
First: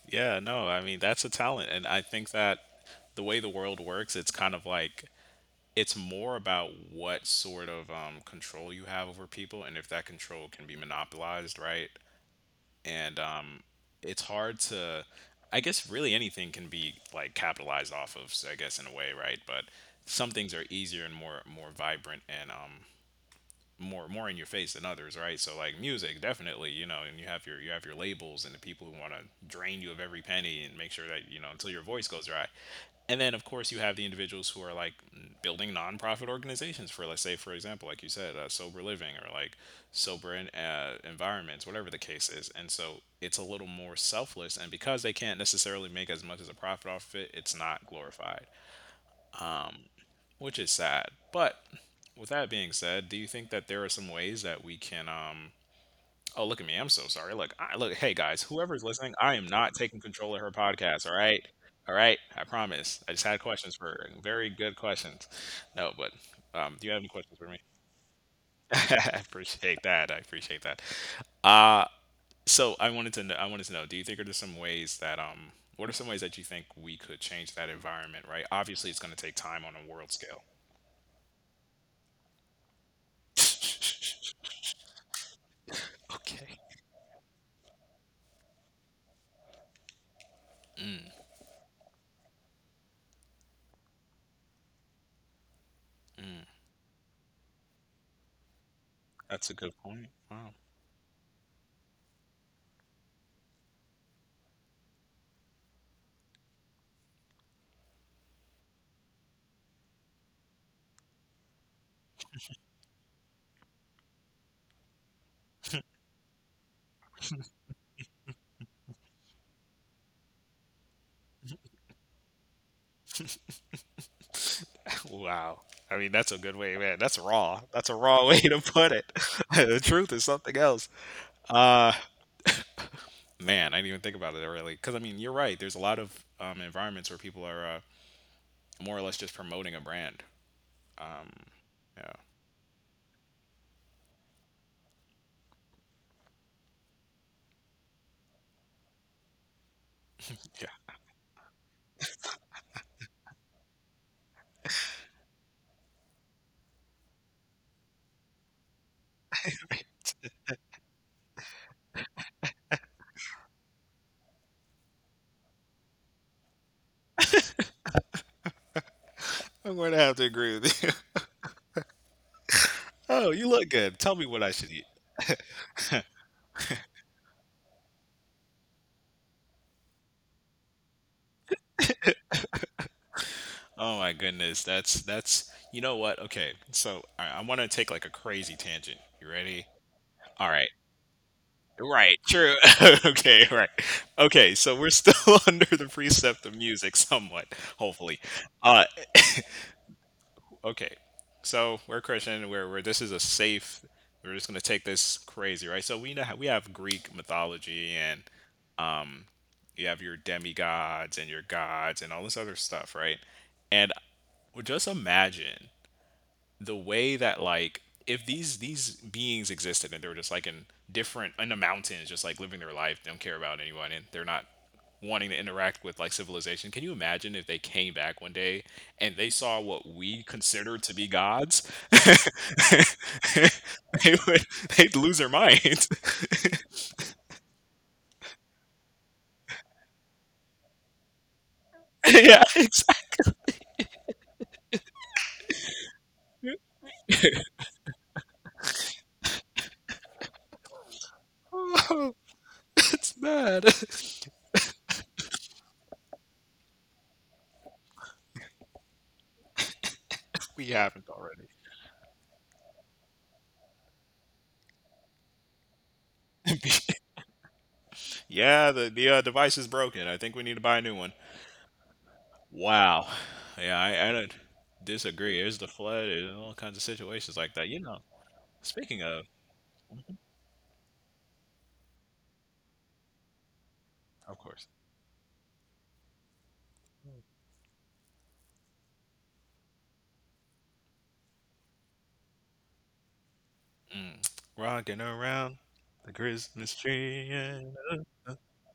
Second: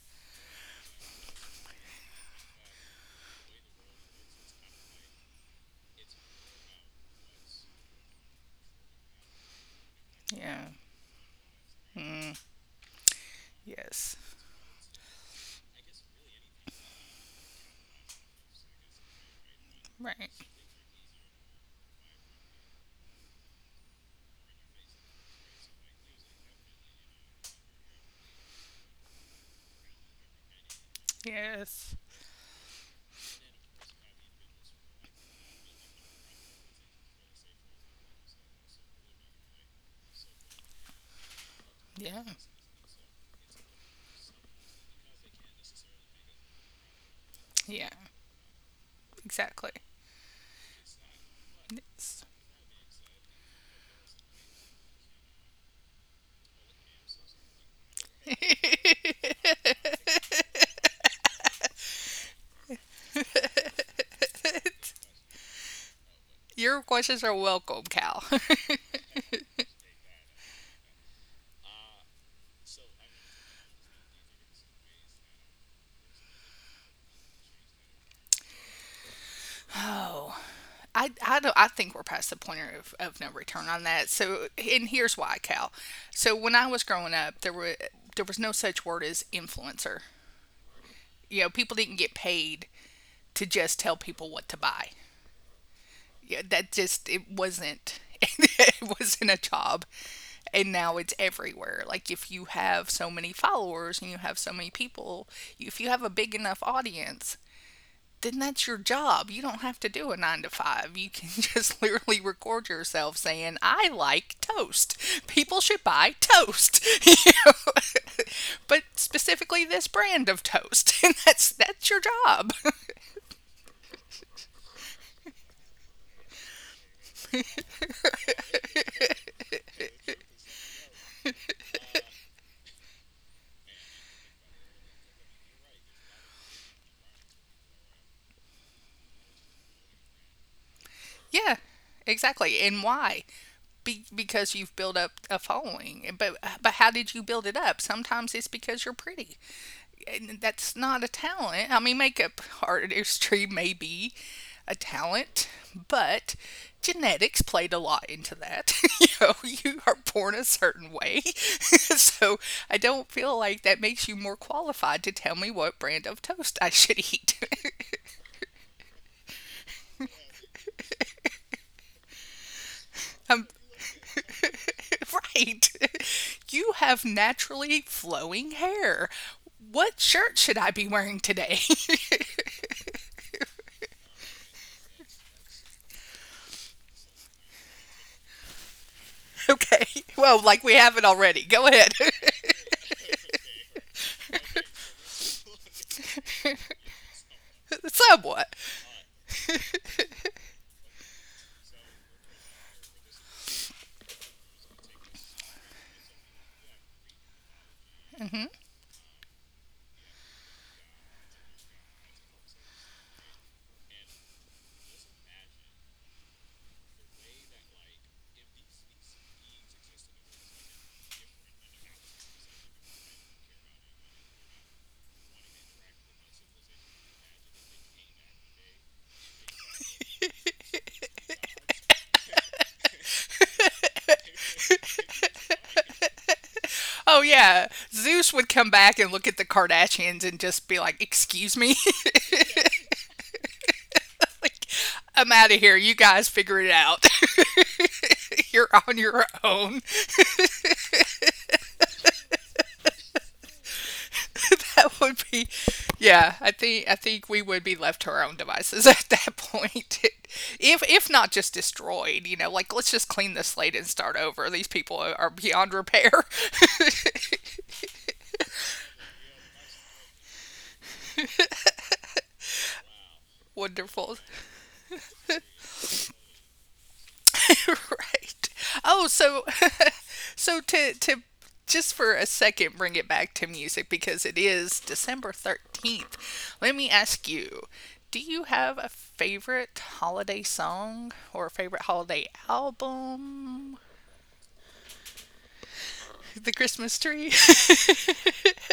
[SPEAKER 2] Yeah, no, I mean, that's a talent. And I think that the way the world works, it's kind of like it's more about what sort of control you have over people, and if that control can
[SPEAKER 1] Yeah.
[SPEAKER 2] be monopolized, right? And
[SPEAKER 1] Yes.
[SPEAKER 2] It's hard to, I guess, really anything can be like capitalized off of, so I guess, in a way, right? But
[SPEAKER 1] Right.
[SPEAKER 2] some things are easier and more vibrant and more in your face than others, right? So like music, definitely, you know, and you have your labels and the people who want to drain you of every penny and make sure that you know until your
[SPEAKER 1] Yes.
[SPEAKER 2] voice goes dry. And then of course you have the individuals who are like building nonprofit organizations for let's say for example like you said sober living or like sober in, environments whatever the
[SPEAKER 1] Yeah,
[SPEAKER 2] case is and so it's a little more selfless and because they can't necessarily make as much as a profit off of it it's not
[SPEAKER 1] yeah,
[SPEAKER 2] glorified
[SPEAKER 1] exactly.
[SPEAKER 2] which is sad. But
[SPEAKER 1] Yes.
[SPEAKER 2] with that being said, do you think that there are some ways that we can? Oh, look at me. I'm so sorry. Look. Hey guys, whoever's listening, I am not taking control of her podcast. All right, all right. I promise. I just had questions for her. Very good questions. No, but
[SPEAKER 1] Your
[SPEAKER 2] do you have any
[SPEAKER 1] questions are
[SPEAKER 2] questions for me?
[SPEAKER 1] welcome, Cal.
[SPEAKER 2] I appreciate that. I appreciate that. Uh so I wanted to know. I wanted to know. Do you think are there some ways that what are some ways that you think we could change that environment? Right. Obviously, it's going to take time on a world
[SPEAKER 1] Oh,
[SPEAKER 2] scale.
[SPEAKER 1] I, don't, I think we're past the point of no return on that. So, and here's why, Cal. So, when I was growing up, there were, there was no such word as influencer. You know, people didn't get paid to just tell people what to buy.
[SPEAKER 2] Mm.
[SPEAKER 1] Yeah, that just, it wasn't, it wasn't
[SPEAKER 2] That's
[SPEAKER 1] a
[SPEAKER 2] a good
[SPEAKER 1] job,
[SPEAKER 2] point. Wow.
[SPEAKER 1] and now it's everywhere. Like, if you have so many followers and you have so many people, if you have a big enough audience, then that's your job. You don't have to do a 9 to 5. You can just literally record yourself saying, "I like toast. People should buy toast." You know? But specifically this brand of toast, and that's your job.
[SPEAKER 2] Wow. I mean, that's a good way, man. That's raw. That's a raw way to put it. The truth is something else. Uh, Man, I didn't even think about it really. Because, I mean, you're right. There's a lot of environments where people are more or less just promoting a brand. Um,
[SPEAKER 1] Yeah,
[SPEAKER 2] yeah.
[SPEAKER 1] exactly. And why? Because you've built up a following. But how did you build it up? Sometimes it's because you're pretty. And
[SPEAKER 2] Yeah.
[SPEAKER 1] that's not a talent. I mean, makeup artistry may be a talent, but genetics played a lot into that. you know, you are born a certain way. so, I don't feel like that makes you more qualified to tell me what brand of toast I should eat.
[SPEAKER 2] I'm going to have to agree with you. Oh,
[SPEAKER 1] I'm
[SPEAKER 2] you look good. Tell me what I should eat.
[SPEAKER 1] Right. You have naturally flowing hair. What shirt should I be wearing today?
[SPEAKER 2] Oh my goodness. That's you know what? Okay. So I want to take like a crazy tangent. You ready?
[SPEAKER 1] okay. Well,
[SPEAKER 2] All
[SPEAKER 1] like
[SPEAKER 2] right.
[SPEAKER 1] we haven't already. Go ahead.
[SPEAKER 2] Right, true. Okay, right. Okay, so we're still under the precept of music somewhat, hopefully.
[SPEAKER 1] Somewhat.
[SPEAKER 2] Uh okay. So we're Christian, we're this is a safe we're just gonna take this crazy, right? So we know how, we have Greek mythology and
[SPEAKER 1] Hmm.
[SPEAKER 2] you have your demigods and your gods and all this other stuff, right? And just imagine the way that like if these beings existed and they were just like in different in the mountains just like living their life they don't care about anyone and they're not wanting to interact with like civilization can you imagine if they came back one day and they saw what we consider to be gods. They would they'd lose their mind.
[SPEAKER 1] Oh, yeah. Zeus would come back and look at the Kardashians and just be like, "Excuse me?"
[SPEAKER 2] Yeah, exactly.
[SPEAKER 1] like, I'm out of here. You guys figure it out. You're on your own.
[SPEAKER 2] Oh, it's bad.
[SPEAKER 1] That would be, yeah. I think we would be left to our own devices at that point,
[SPEAKER 2] We haven't
[SPEAKER 1] if not
[SPEAKER 2] already.
[SPEAKER 1] just destroyed. You know, like, let's just clean the slate and start over. These people are beyond repair.
[SPEAKER 2] Yeah, the device is broken. I think we need to buy a new one. Wow. Yeah, I
[SPEAKER 1] Wonderful,
[SPEAKER 2] don't disagree. There's the flood and all kinds of situations like that. You know,
[SPEAKER 1] right?
[SPEAKER 2] speaking
[SPEAKER 1] Oh, so, so to just for a second bring it back to music because
[SPEAKER 2] of
[SPEAKER 1] it
[SPEAKER 2] course,
[SPEAKER 1] is December 13th. Let me ask you. Do you have a favorite holiday song or a favorite holiday album?
[SPEAKER 2] mm, rocking around the
[SPEAKER 1] The
[SPEAKER 2] Christmas
[SPEAKER 1] Christmas
[SPEAKER 2] tree.
[SPEAKER 1] tree.
[SPEAKER 2] Yeah.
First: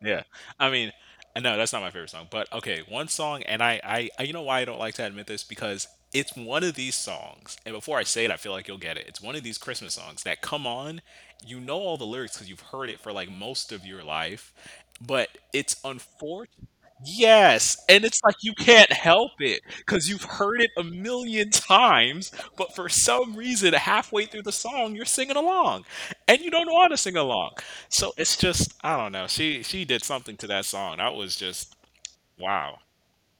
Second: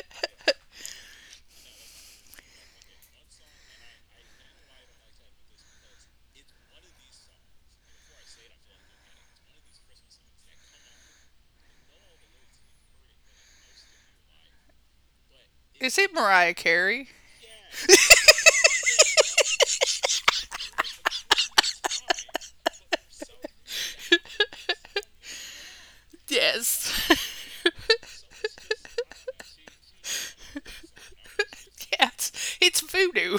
[SPEAKER 2] Yeah. I mean, no, that's not my favorite song, but okay, one song, and I, you know why I don't like to admit this because it's one of these songs, and before I say it, I feel like you'll get it. It's one of these Christmas songs that come on, you know all the lyrics because you've heard it for like most of your life, but it's
[SPEAKER 1] Is it Mariah
[SPEAKER 2] unfortunate.
[SPEAKER 1] Carey?
[SPEAKER 2] Yes, and it's like you can't help it because you've heard it a million times, but for some reason, halfway through the song, you're singing along, and you don't know how
[SPEAKER 1] Yes.
[SPEAKER 2] to sing along. So it's just I don't know. She did something to that song. That was just
[SPEAKER 1] yeah,
[SPEAKER 2] wow.
[SPEAKER 1] it's voodoo.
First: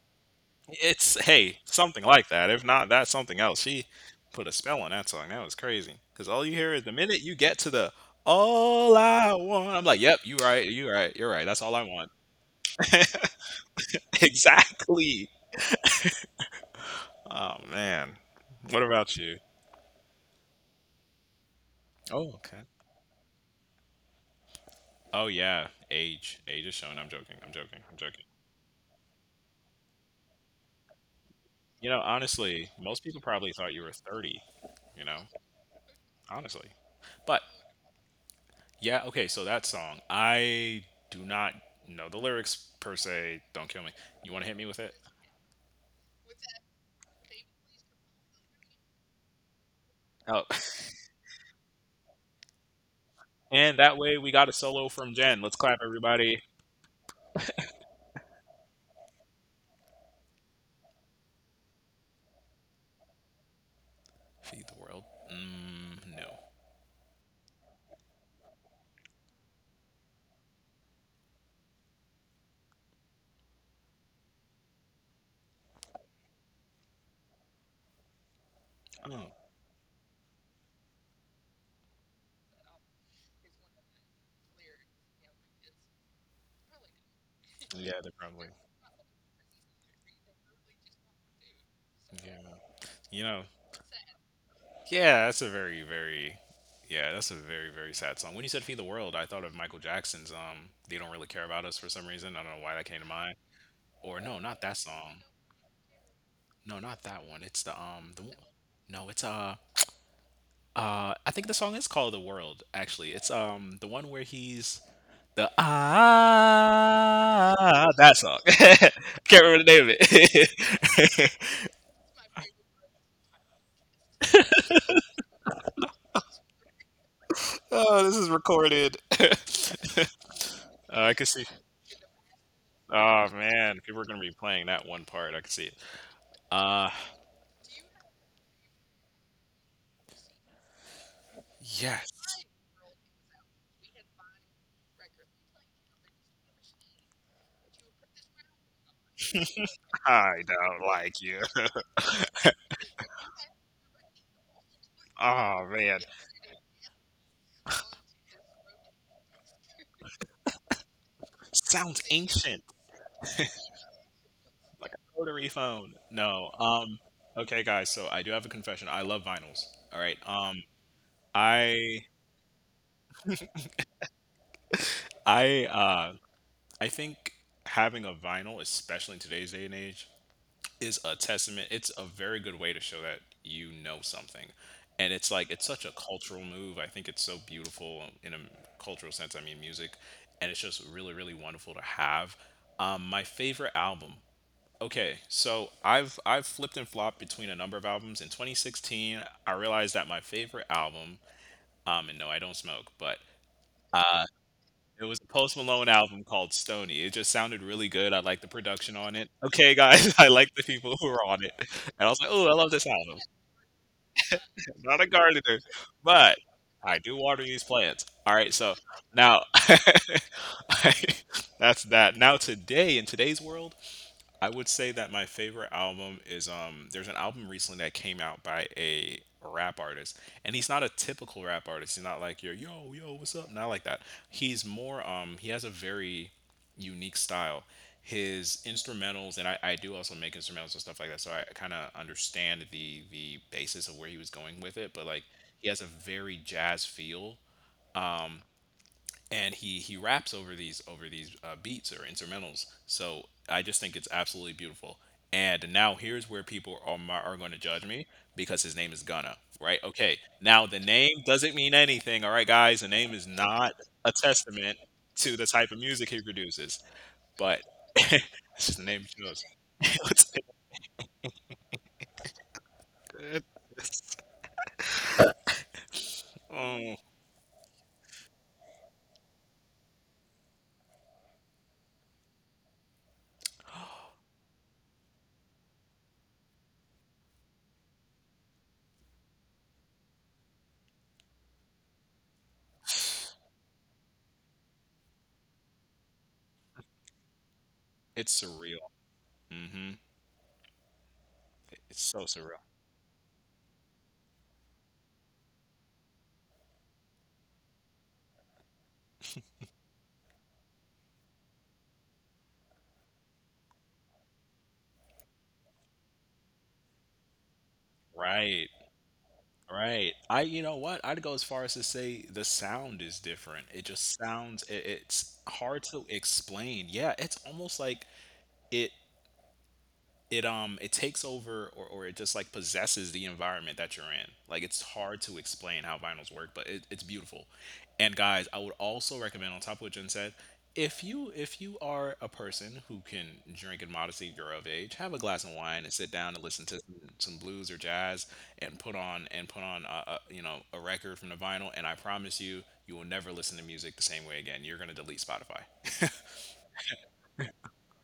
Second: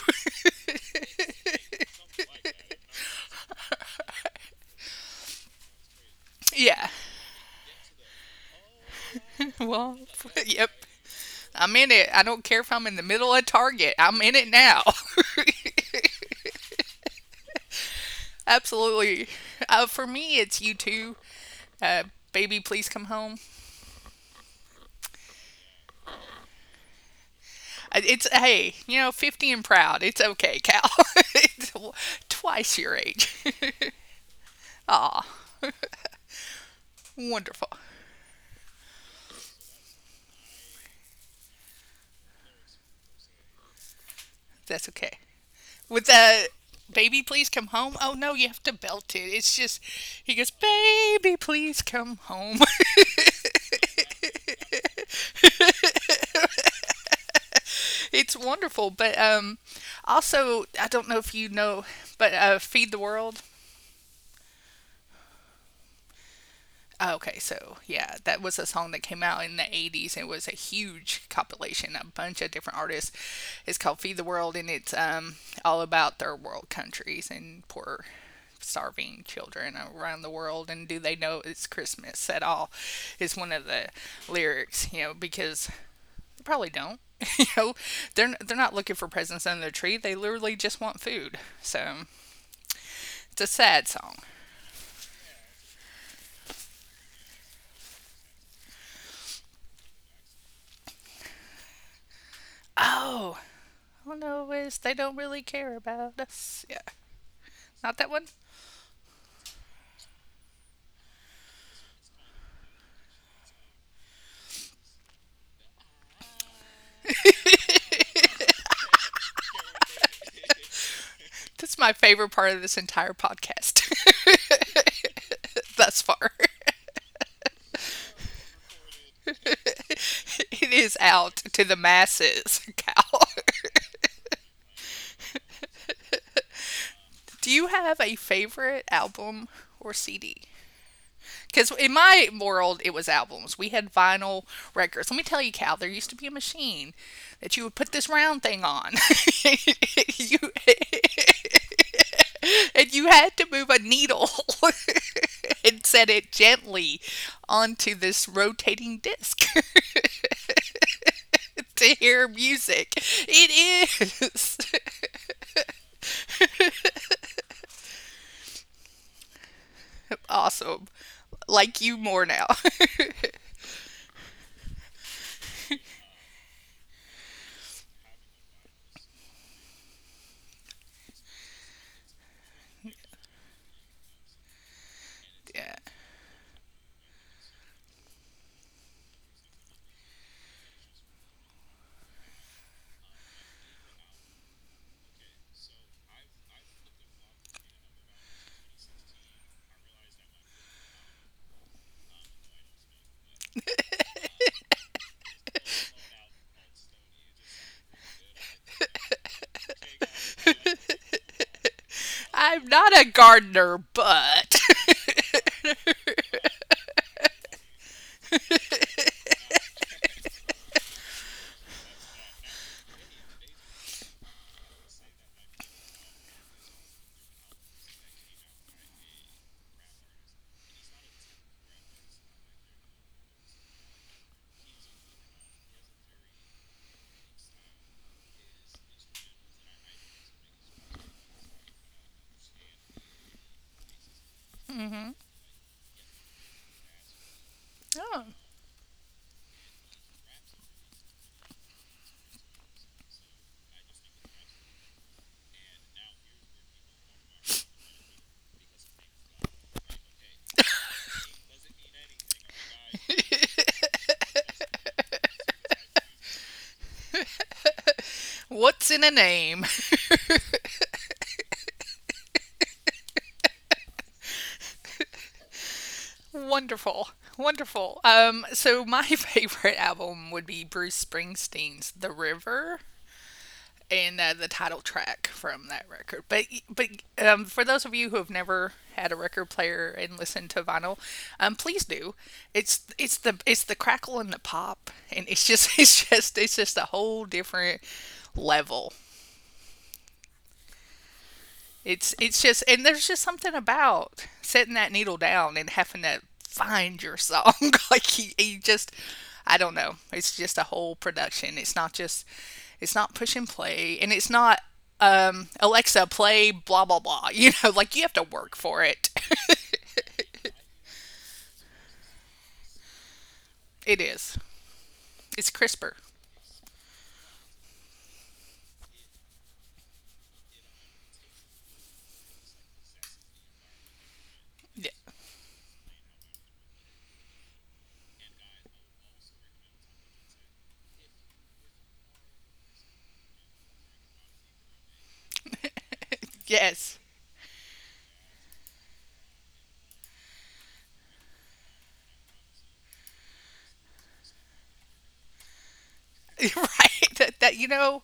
[SPEAKER 2] It's hey, something like that. If not that's something else. She put a spell on that song. That was crazy. Cuz all you hear is
[SPEAKER 1] yeah.
[SPEAKER 2] the minute you get to the all I want. I'm like,
[SPEAKER 1] Well,
[SPEAKER 2] "Yep, you right.
[SPEAKER 1] yep.
[SPEAKER 2] You right. You're right. That's all
[SPEAKER 1] I'm
[SPEAKER 2] I
[SPEAKER 1] in it.
[SPEAKER 2] want."
[SPEAKER 1] I don't care if I'm in the middle of Target. I'm in it now.
[SPEAKER 2] Exactly. Oh man. What about you?
[SPEAKER 1] Absolutely. For me, it's you two. Uh,
[SPEAKER 2] Oh, okay.
[SPEAKER 1] Baby, please come home.
[SPEAKER 2] Oh yeah, age. Age is shown. I'm joking. I'm joking. I'm
[SPEAKER 1] It's
[SPEAKER 2] joking.
[SPEAKER 1] hey, you know, 50 and proud. It's okay, Cal. It's
[SPEAKER 2] You know, honestly,
[SPEAKER 1] twice your
[SPEAKER 2] most people
[SPEAKER 1] age.
[SPEAKER 2] probably thought you were 30, you know,
[SPEAKER 1] Ah,
[SPEAKER 2] honestly. But
[SPEAKER 1] wonderful.
[SPEAKER 2] yeah, okay, so that song, I do not know the lyrics per se. Don't kill me. You want to hit me with it?
[SPEAKER 1] That's okay. With the baby please come home. Oh no, you have to belt it. It's just, he
[SPEAKER 2] Oh,
[SPEAKER 1] goes, "Baby, please come home."
[SPEAKER 2] and that way we got a solo from Jen. Let's clap, everybody.
[SPEAKER 1] it's wonderful, but also, I don't know if you know, but feed the world.
[SPEAKER 2] Feed the world? Mm, no.
[SPEAKER 1] Oh, okay, so yeah, that was a song that came out in the 80s and it was a huge compilation, a bunch of different artists. It's called Feed the World and it's all about third world countries and poor, starving
[SPEAKER 2] Oh,
[SPEAKER 1] children around the world. And do they know it's Christmas at all? Is one of the lyrics, you know, because they probably don't. you know,
[SPEAKER 2] yeah, they're probably.
[SPEAKER 1] they're not looking for presents under the tree, they literally just want food. So
[SPEAKER 2] Yeah, you
[SPEAKER 1] it's a
[SPEAKER 2] know.
[SPEAKER 1] sad song.
[SPEAKER 2] Yeah, that's a very, very. Yeah, that's a very, very sad song. When you said "Feed the World," I thought of Michael Jackson's "They Don't Really Care About Us" for some reason. I don't know why that came to
[SPEAKER 1] Oh,
[SPEAKER 2] mind.
[SPEAKER 1] all I
[SPEAKER 2] Or no,
[SPEAKER 1] know
[SPEAKER 2] not
[SPEAKER 1] is
[SPEAKER 2] that
[SPEAKER 1] they don't
[SPEAKER 2] song.
[SPEAKER 1] really care about us. Yeah,
[SPEAKER 2] No, not that one. It's
[SPEAKER 1] not that one?
[SPEAKER 2] the one- no, it's I think the song is called "The World." Actually, it's the one where he's the ah that song. Can't remember the name of it.
[SPEAKER 1] That's my favorite part of this entire podcast thus far.
[SPEAKER 2] Oh, this is recorded.
[SPEAKER 1] It is
[SPEAKER 2] I can
[SPEAKER 1] out
[SPEAKER 2] see.
[SPEAKER 1] to the masses, Cal.
[SPEAKER 2] Oh man, people are gonna be playing that one part. I can see it. Uh,
[SPEAKER 1] Do you have a favorite album or CD? Because in
[SPEAKER 2] yes,
[SPEAKER 1] my world, it was albums. We had vinyl records. Let me tell you, Cal, there used to be a machine that you would put this round thing on. you,
[SPEAKER 2] I don't like you.
[SPEAKER 1] and you had to move a needle
[SPEAKER 2] Oh
[SPEAKER 1] and
[SPEAKER 2] man,
[SPEAKER 1] set it gently onto this rotating disc. to
[SPEAKER 2] sounds
[SPEAKER 1] hear
[SPEAKER 2] ancient,
[SPEAKER 1] music. It is
[SPEAKER 2] like a rotary phone. No. Okay, guys. So I do have a confession. I love vinyls. All right.
[SPEAKER 1] awesome. Like you
[SPEAKER 2] I
[SPEAKER 1] more now.
[SPEAKER 2] I uh I think having a vinyl, especially in today's day and age, is a testament. It's a very good way to show that you know something. And it's like it's
[SPEAKER 1] yeah.
[SPEAKER 2] such a cultural move. I think it's so beautiful in a cultural sense. I mean music. And it's just really, really wonderful to have. My favorite album. Okay, so I've flipped and flopped between a number of albums. In 2016, I realized that my favorite album, and no, I don't smoke, but uh, it was a Post Malone album called Stoney. It just sounded really good. I liked the production on it. "Okay, guys, I like the people who are on it." And I was like, "Oh, I
[SPEAKER 1] I'm
[SPEAKER 2] love this
[SPEAKER 1] not a
[SPEAKER 2] album.
[SPEAKER 1] gardener, but.
[SPEAKER 2] Not a gardener, but I do water these plants." Alright, so now I, that's that. Now today, in today's world, I would say that my favorite album is there's an album recently that came out by a rap artist and he's not a typical rap artist. He's not like your yo yo what's up? Not like that. He's more he has a very unique style. His instrumentals and I do also make instrumentals and stuff like that. So I kind of understand the basis of where he was going with
[SPEAKER 1] mm
[SPEAKER 2] it, but
[SPEAKER 1] hmm.
[SPEAKER 2] like he has a very jazz feel.
[SPEAKER 1] Oh.
[SPEAKER 2] Um, and he raps over these beats or instrumentals. So I just think it's absolutely beautiful. And now here's where people are are going to judge me because his name is Gunna, right? Okay, now the name doesn't mean anything, all right, guys. The name is not a testament to the type of music he produces, but it's just the
[SPEAKER 1] What's in
[SPEAKER 2] name
[SPEAKER 1] a
[SPEAKER 2] shows.
[SPEAKER 1] name?
[SPEAKER 2] it's, it- Oh,
[SPEAKER 1] wonderful. Wonderful. So my favorite album would be Bruce Springsteen's The River. And The title track from that record. But For those of you who have never had a record player and listened to vinyl, please do. It's the crackle and the pop, and it's just it's just a whole different
[SPEAKER 2] it's surreal.
[SPEAKER 1] level.
[SPEAKER 2] Hmm. It's
[SPEAKER 1] it's
[SPEAKER 2] so
[SPEAKER 1] it's
[SPEAKER 2] surreal,
[SPEAKER 1] just, and there's just something about setting that needle down and having to find your song. Like you just, I don't know. It's just a whole production. It's not just, it's not push and play, and it's not Alexa play blah blah blah. You know, like you have to work
[SPEAKER 2] right?
[SPEAKER 1] for it.
[SPEAKER 2] Right. I you know what? I'd go as far as to say the sound is different. It
[SPEAKER 1] It
[SPEAKER 2] just
[SPEAKER 1] is.
[SPEAKER 2] sounds it, it's
[SPEAKER 1] It's
[SPEAKER 2] hard
[SPEAKER 1] crisper.
[SPEAKER 2] to explain. Yeah, it's almost like it it takes over or it just like possesses the environment that you're in. Like it's hard to explain how vinyls work, but it, it's beautiful. And guys, I would also recommend, on top of what Jen said, if you are a person who can drink in modesty, you're of age, have a glass of wine and sit down and listen to
[SPEAKER 1] Yes.
[SPEAKER 2] some blues or jazz, and put on a you know a record from the vinyl, and I promise you you will never listen to music the same way again. You're going to delete Spotify.
[SPEAKER 1] Right, that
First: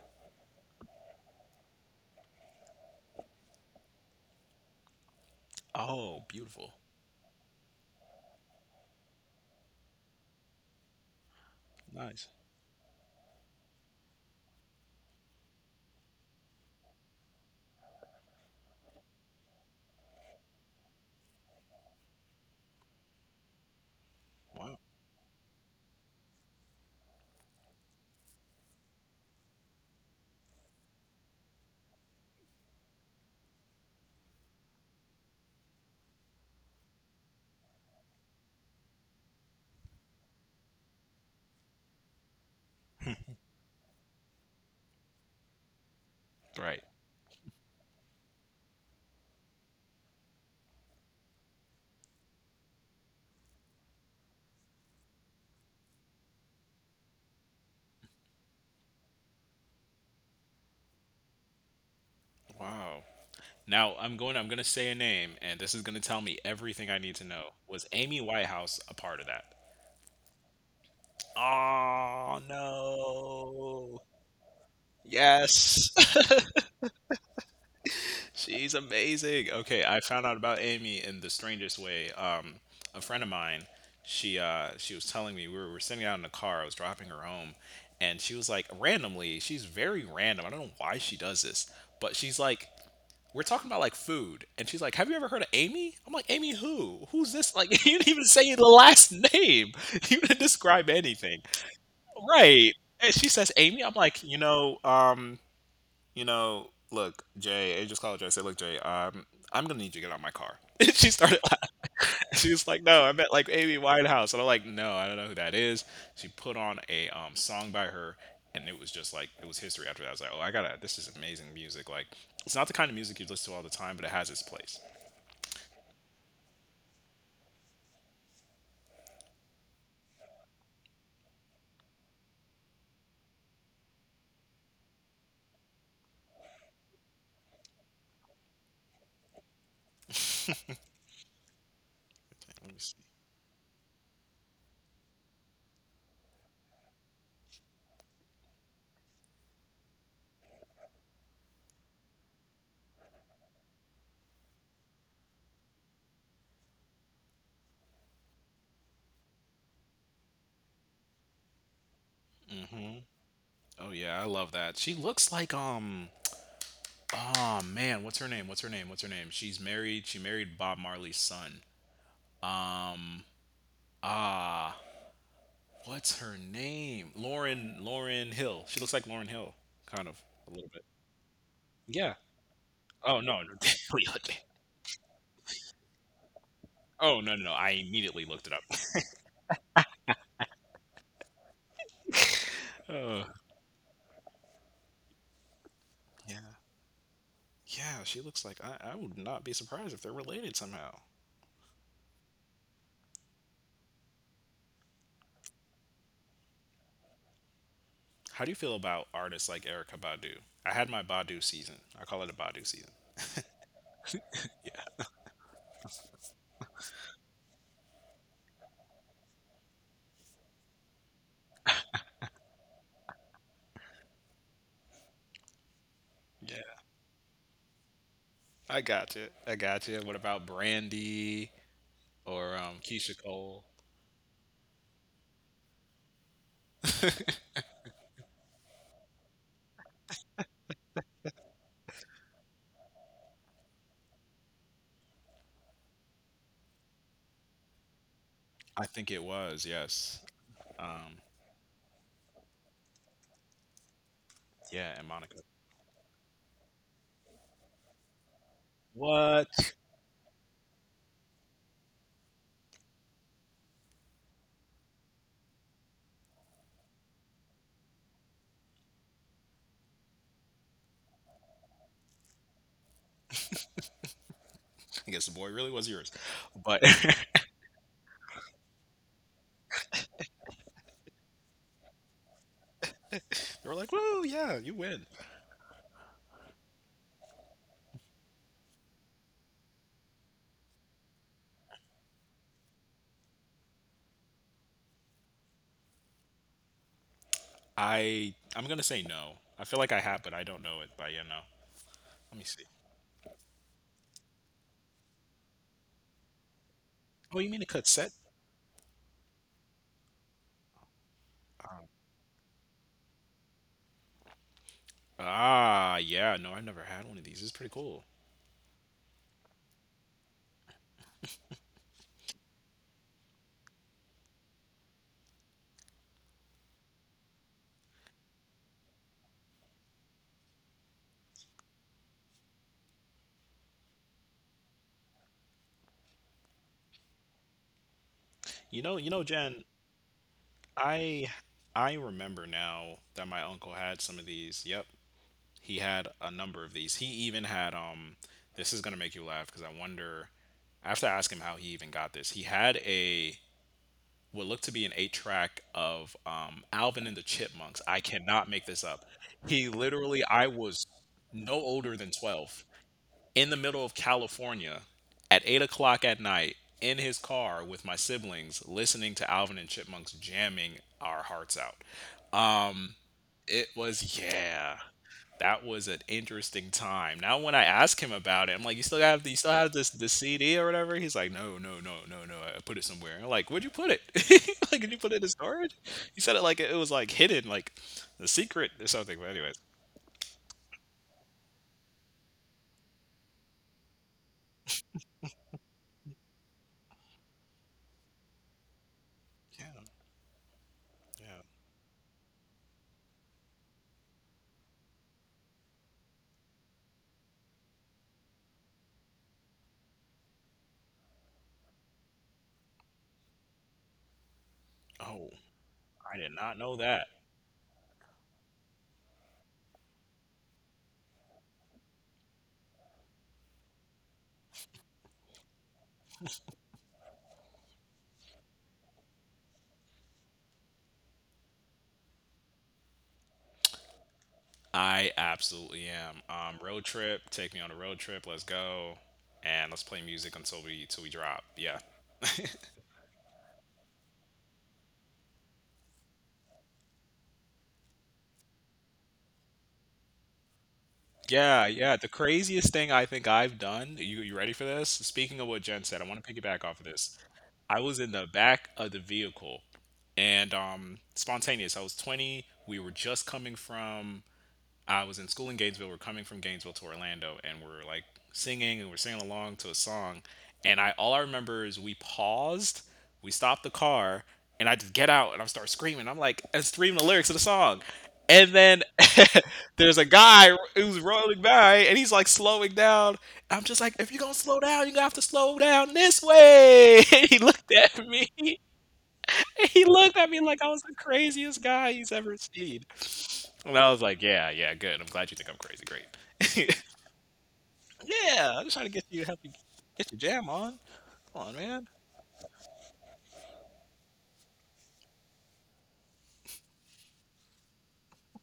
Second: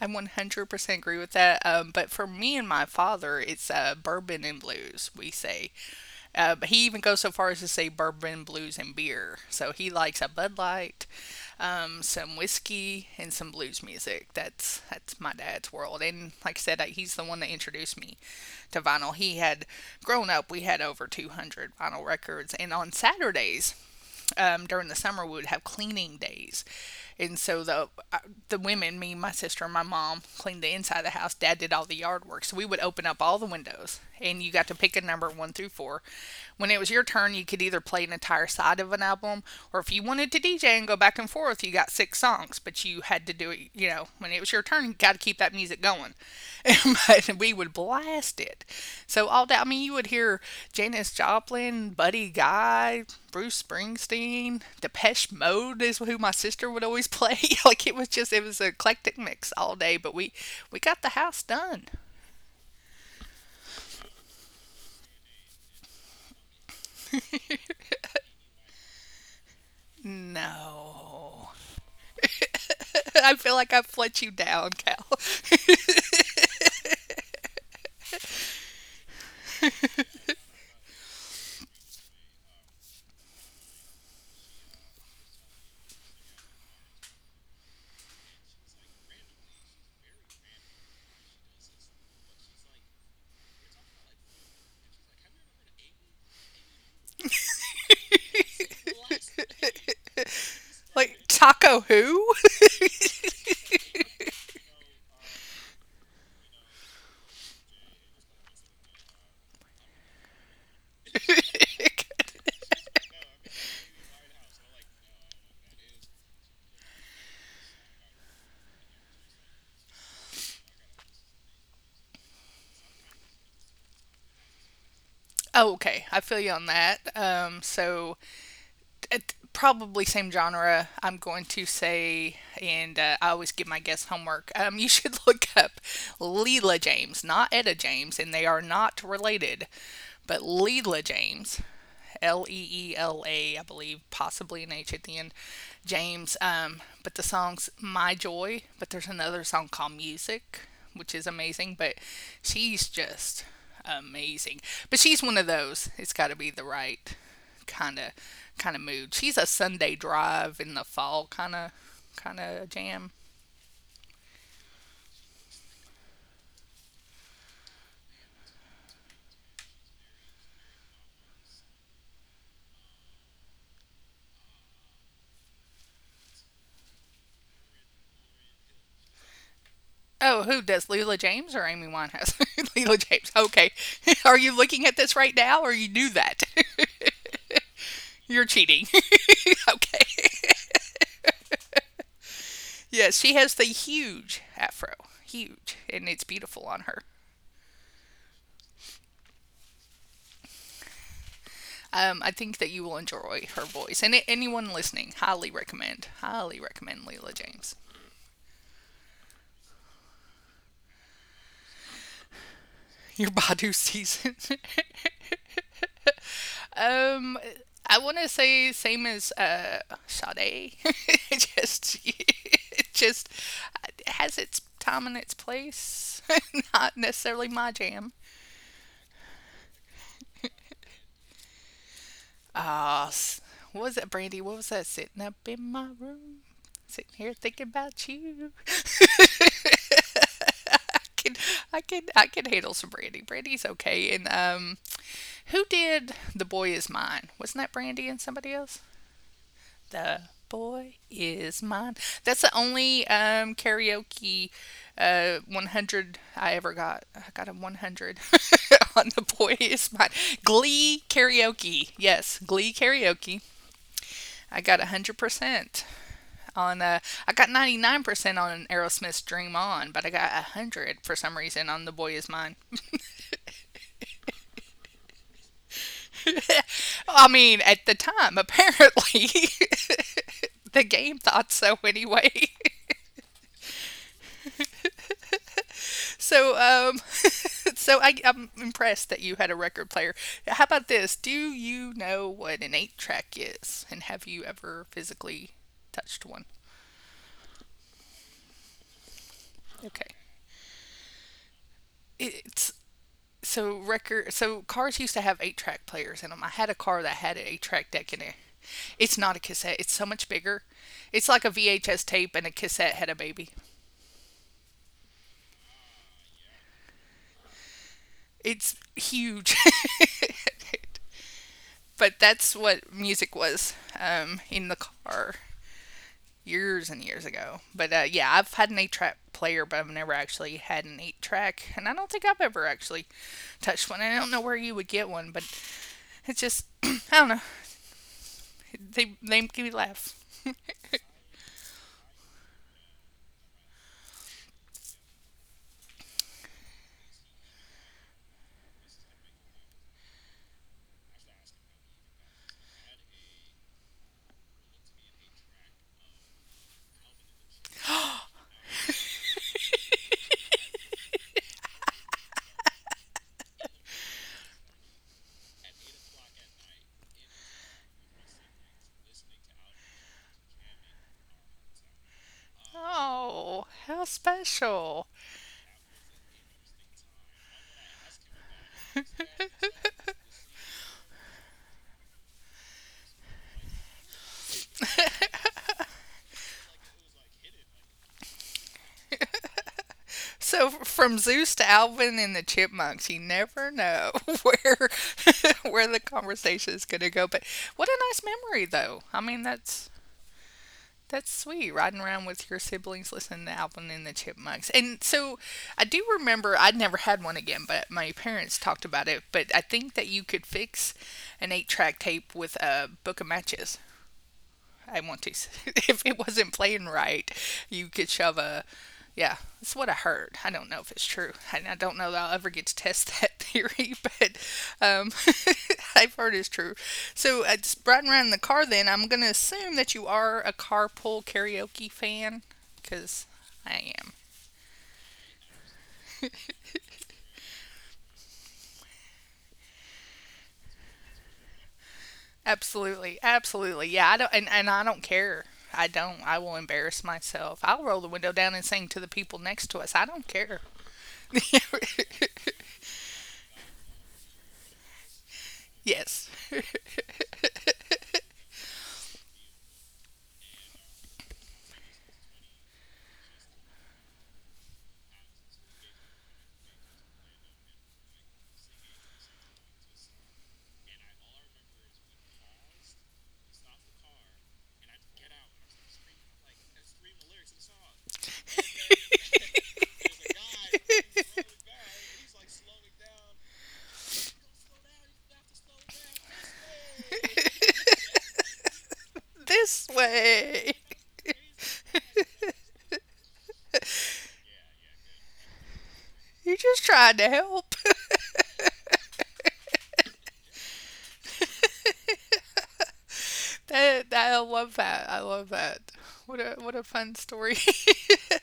[SPEAKER 1] I 100% agree with that. But for me and my father it's bourbon and blues, we say.
[SPEAKER 2] Oh
[SPEAKER 1] But
[SPEAKER 2] beautiful.
[SPEAKER 1] he even goes so far as to say bourbon, blues, and beer, so he likes a Bud Light,
[SPEAKER 2] Nice.
[SPEAKER 1] some whiskey, and some blues music. That's my dad's world. And like I said, he's the one that introduced me to vinyl. He had, grown up we had over 200 vinyl records, and on Saturdays,
[SPEAKER 2] Wow.
[SPEAKER 1] during the summer, we would have cleaning days. And so the women, me, my sister, and my mom, cleaned the inside of the house. Dad did all the yard work. So we would open up all the windows, and you got to pick a number one through four. When it was your turn, you could either play an entire side of an album, or if you wanted to DJ and go back and forth, you got six songs, but you had to do it. You know, when it was your turn, you got to keep that music going.
[SPEAKER 2] Right.
[SPEAKER 1] But we would blast it. So all that, I mean, you would hear Janis Joplin, Buddy Guy, Bruce Springsteen, Depeche Mode is who my sister would always play. Like it was just, it was an eclectic mix all day, but we got the house done.
[SPEAKER 2] Wow. Now I'm going. I'm going to say a name, and this is going to tell me everything I need to know. Was Amy Whitehouse a part of that?
[SPEAKER 1] No.
[SPEAKER 2] Oh
[SPEAKER 1] I feel like I've
[SPEAKER 2] no!
[SPEAKER 1] let you down, Cal.
[SPEAKER 2] Yes, she's amazing. Okay, I found out about Amy in the strangest way. A friend of mine, she was telling me we were sitting out in the car. I was dropping her home, and she was like, randomly, she's very random. I don't know why she does this, but she's like, we're talking about like food, and she's like, have you ever heard of Amy? I'm like, Amy who? Who's this? Like, you didn't even say the last name. You didn't describe
[SPEAKER 1] Like
[SPEAKER 2] anything.
[SPEAKER 1] Taco Who?
[SPEAKER 2] Right. And she says Amy. I'm like, look, Jay. I just called Jay. I said, look, Jay, I'm gonna need you to get out of my car. And she started laughing. She was like, no, I met like Amy Winehouse. And I'm like, no, I don't know who that is. She put on a song by her, and it was just like it was history after that. I was like, oh, I gotta this is amazing music. Like, it's not the kind of music you listen to all the time, but it has its place.
[SPEAKER 1] Oh, okay. I feel you on that. So it, probably same genre. I'm going to say, and I always give my guests homework. You should look up Leela James, not Etta James, and they are not related. But Leela James, L E
[SPEAKER 2] Let
[SPEAKER 1] E L A, I believe, possibly an H at the end. James. But the song's My Joy. But there's another song called Music, which is amazing. But she's just amazing. But she's one of those. It's got to be the right kind of kind of mood. She's a Sunday drive in the fall kind of
[SPEAKER 2] me see.
[SPEAKER 1] jam.
[SPEAKER 2] Oh yeah, I love that. She looks like oh man, what's her name? What's her name? What's her name? She's married. She married Bob Marley's son. Um ah What's her name? Lauren Hill. She looks like Lauren Hill, kind of
[SPEAKER 1] Oh,
[SPEAKER 2] a
[SPEAKER 1] who
[SPEAKER 2] little
[SPEAKER 1] does,
[SPEAKER 2] bit.
[SPEAKER 1] Leela James or Amy
[SPEAKER 2] Yeah.
[SPEAKER 1] Winehouse? Leela
[SPEAKER 2] Oh
[SPEAKER 1] James.
[SPEAKER 2] no, no,
[SPEAKER 1] Okay. Are
[SPEAKER 2] completely.
[SPEAKER 1] you looking at this right now, or you knew that?
[SPEAKER 2] Oh no, no, no. I immediately
[SPEAKER 1] You're
[SPEAKER 2] looked it up.
[SPEAKER 1] cheating. Okay. Yes,
[SPEAKER 2] Uh,
[SPEAKER 1] she has the huge afro. Huge. And it's
[SPEAKER 2] yeah,
[SPEAKER 1] beautiful on her.
[SPEAKER 2] yeah. She looks like I would not be surprised if they're related somehow.
[SPEAKER 1] I think that you will enjoy her voice. And anyone listening, highly recommend. Highly recommend Leela James.
[SPEAKER 2] How do you feel about artists like Erica Badu? I had my Badu season. I call it a Badu season.
[SPEAKER 1] Your Badu season.
[SPEAKER 2] Yeah,
[SPEAKER 1] Um, I want to say same as Sade. Just, it just has its time and its place.
[SPEAKER 2] yeah.
[SPEAKER 1] Not necessarily my jam.
[SPEAKER 2] I got you. I got you. What about Brandy or
[SPEAKER 1] Ah,
[SPEAKER 2] Keisha
[SPEAKER 1] s
[SPEAKER 2] Cole?
[SPEAKER 1] What was that, Brandy? What was that? Sitting up in my room, sitting here thinking about you. I can, I can handle some Brandy. Brandy's okay. And who did "The Boy Is Mine"? Wasn't that Brandy and somebody else?
[SPEAKER 2] I think it was yes.
[SPEAKER 1] The boy
[SPEAKER 2] Um,
[SPEAKER 1] is mine. That's the only karaoke
[SPEAKER 2] yeah, and Monica.
[SPEAKER 1] 100 I ever got. I got a 100 on The
[SPEAKER 2] What?
[SPEAKER 1] Boy Is Mine. Glee karaoke. Yes, Glee karaoke. I got 100% on, I got 99% on Aerosmith's Dream On, but I got 100 for some reason on The Boy Is Mine.
[SPEAKER 2] I guess the boy really was yours. But
[SPEAKER 1] I
[SPEAKER 2] they
[SPEAKER 1] mean, at the time, apparently, the game thought so anyway.
[SPEAKER 2] were like, "Whoa, yeah, you win."
[SPEAKER 1] So, so I, I'm impressed that you had a record player. How about this? Do you know what an eight track is, and have you ever physically touched one?
[SPEAKER 2] I'm gonna say no. I feel like I
[SPEAKER 1] Okay,
[SPEAKER 2] have, but I don't know it. But yeah, no. Let me see.
[SPEAKER 1] it's, so record. So cars used to have eight track players in them. I had a car that had
[SPEAKER 2] Oh,
[SPEAKER 1] an
[SPEAKER 2] you mean
[SPEAKER 1] eight
[SPEAKER 2] a
[SPEAKER 1] track deck
[SPEAKER 2] cassette?
[SPEAKER 1] in it. It's not a cassette. It's so much bigger. It's like a
[SPEAKER 2] Um,
[SPEAKER 1] VHS tape and a cassette had a baby.
[SPEAKER 2] yeah. No, I've never had one of these. It's pretty cool.
[SPEAKER 1] It's huge. But that's what music was, in the car, years and years ago. But yeah, I've had an eight track player, but I've never actually had an eight track, and I don't think I've ever actually touched one. I don't know where you would get one, but it's just I don't know.
[SPEAKER 2] You know,
[SPEAKER 1] They make
[SPEAKER 2] Jen.
[SPEAKER 1] me laugh.
[SPEAKER 2] I I remember now that my uncle had some of these. Yep, he had a number of these. He even had This is gonna make you laugh because I wonder. I have to ask him how he even got this. He had a what looked to be an eight track of Alvin and the Chipmunks. I cannot make this up. He literally, I was no older than 12 in the middle of California at 8 o'clock at night in his car with my siblings listening to Alvin and Chipmunks jamming our hearts out. Um,
[SPEAKER 1] Oh,
[SPEAKER 2] it
[SPEAKER 1] how
[SPEAKER 2] was, yeah.
[SPEAKER 1] special!
[SPEAKER 2] That was an interesting time. Now when I ask him about it, I'm like, "You still have this the CD or whatever?" He's like, "No, no, no, no, no. I put it somewhere." I'm like, "Where'd you put it?" Like, "Did you put it in storage?" He said it like it was like hidden, like the secret or something. But anyways,
[SPEAKER 1] So from Zeus to Alvin and the Chipmunks, you never know where where the conversation is going to go. But what a nice memory, though. I mean,
[SPEAKER 2] yeah,
[SPEAKER 1] that's
[SPEAKER 2] yeah.
[SPEAKER 1] sweet, riding around with your siblings listening to Alvin and the Chipmunks. And so I do remember, I'd never had one again, but my parents talked about it. But I think that you could fix an eight track tape with a book of matches. I want to.
[SPEAKER 2] Oh,
[SPEAKER 1] If
[SPEAKER 2] I
[SPEAKER 1] it
[SPEAKER 2] did
[SPEAKER 1] wasn't
[SPEAKER 2] not know
[SPEAKER 1] playing
[SPEAKER 2] that.
[SPEAKER 1] right, you could shove a. Yeah, that's what I heard. I don't know if it's true, and I don't know that I'll ever get to test that theory, but um, I've heard it's true. So, just riding around in the car, then I'm gonna assume that you are a carpool karaoke fan, because I am.
[SPEAKER 2] I absolutely am. Road trip, take me on a road trip. Let's go, and let's play music until we till we drop. Yeah.
[SPEAKER 1] Absolutely, absolutely. Yeah, I don't, and I don't care. I don't. I will embarrass myself. I'll roll the window down and sing to the people next to us. I don't care.
[SPEAKER 2] Yeah, yeah. The craziest thing I think I've done, you ready for this? Speaking of what Jen said, I want to
[SPEAKER 1] Yes.
[SPEAKER 2] piggyback off of this. I was in the back of the vehicle, and spontaneous. I was 20. We were just coming from I was in school in Gainesville. We're coming from Gainesville to Orlando, and we're singing along to a song. And I all I remember is we paused, we stopped the car, and I just get out and I start screaming. I'm like, I'm screaming the lyrics of the song. And then there's a guy who's rolling by, and he's like slowing down. I'm just like, if you're gonna slow down, you're gonna have to slow down this way. And he looked at me. He
[SPEAKER 1] This
[SPEAKER 2] looked at me like I
[SPEAKER 1] way.
[SPEAKER 2] was the craziest guy he's ever seen. And I was like, "Yeah, yeah, good. I'm glad you think I'm crazy. Great."
[SPEAKER 1] You're just trying to help.
[SPEAKER 2] Yeah, I'm just trying to help you get your jam on. Come on, man.
[SPEAKER 1] That, that- I love that. I love that. What a fun story.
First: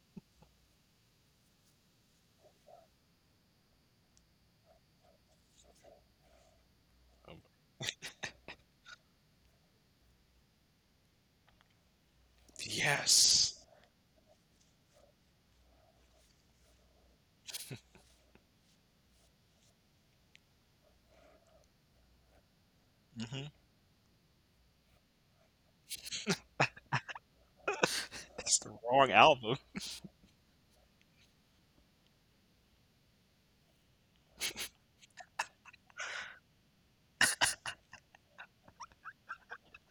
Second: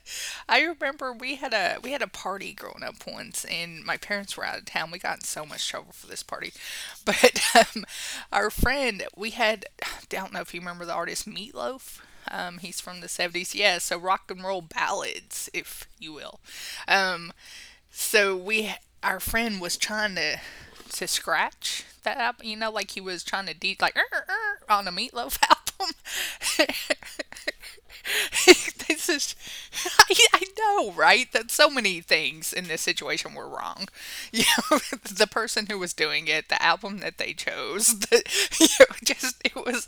[SPEAKER 1] I remember we had, a we had a party growing up once, and my parents were out of town. We got in so much trouble for this party,
[SPEAKER 2] Oh,
[SPEAKER 1] but our friend, we had, I don't know if you remember the artist Meatloaf. He's from the
[SPEAKER 2] yes.
[SPEAKER 1] 70s. Yeah, so rock and roll ballads, if you will. Um, So we, our friend was trying to scratch that up, you know, like he was trying
[SPEAKER 2] Hmm.
[SPEAKER 1] to de, like on a Meatloaf album.
[SPEAKER 2] That's the
[SPEAKER 1] This
[SPEAKER 2] wrong
[SPEAKER 1] is,
[SPEAKER 2] album.
[SPEAKER 1] I know, right? That, so many things in this situation were wrong. You know, the person who was doing it, the album that they chose, the, you know, just it was,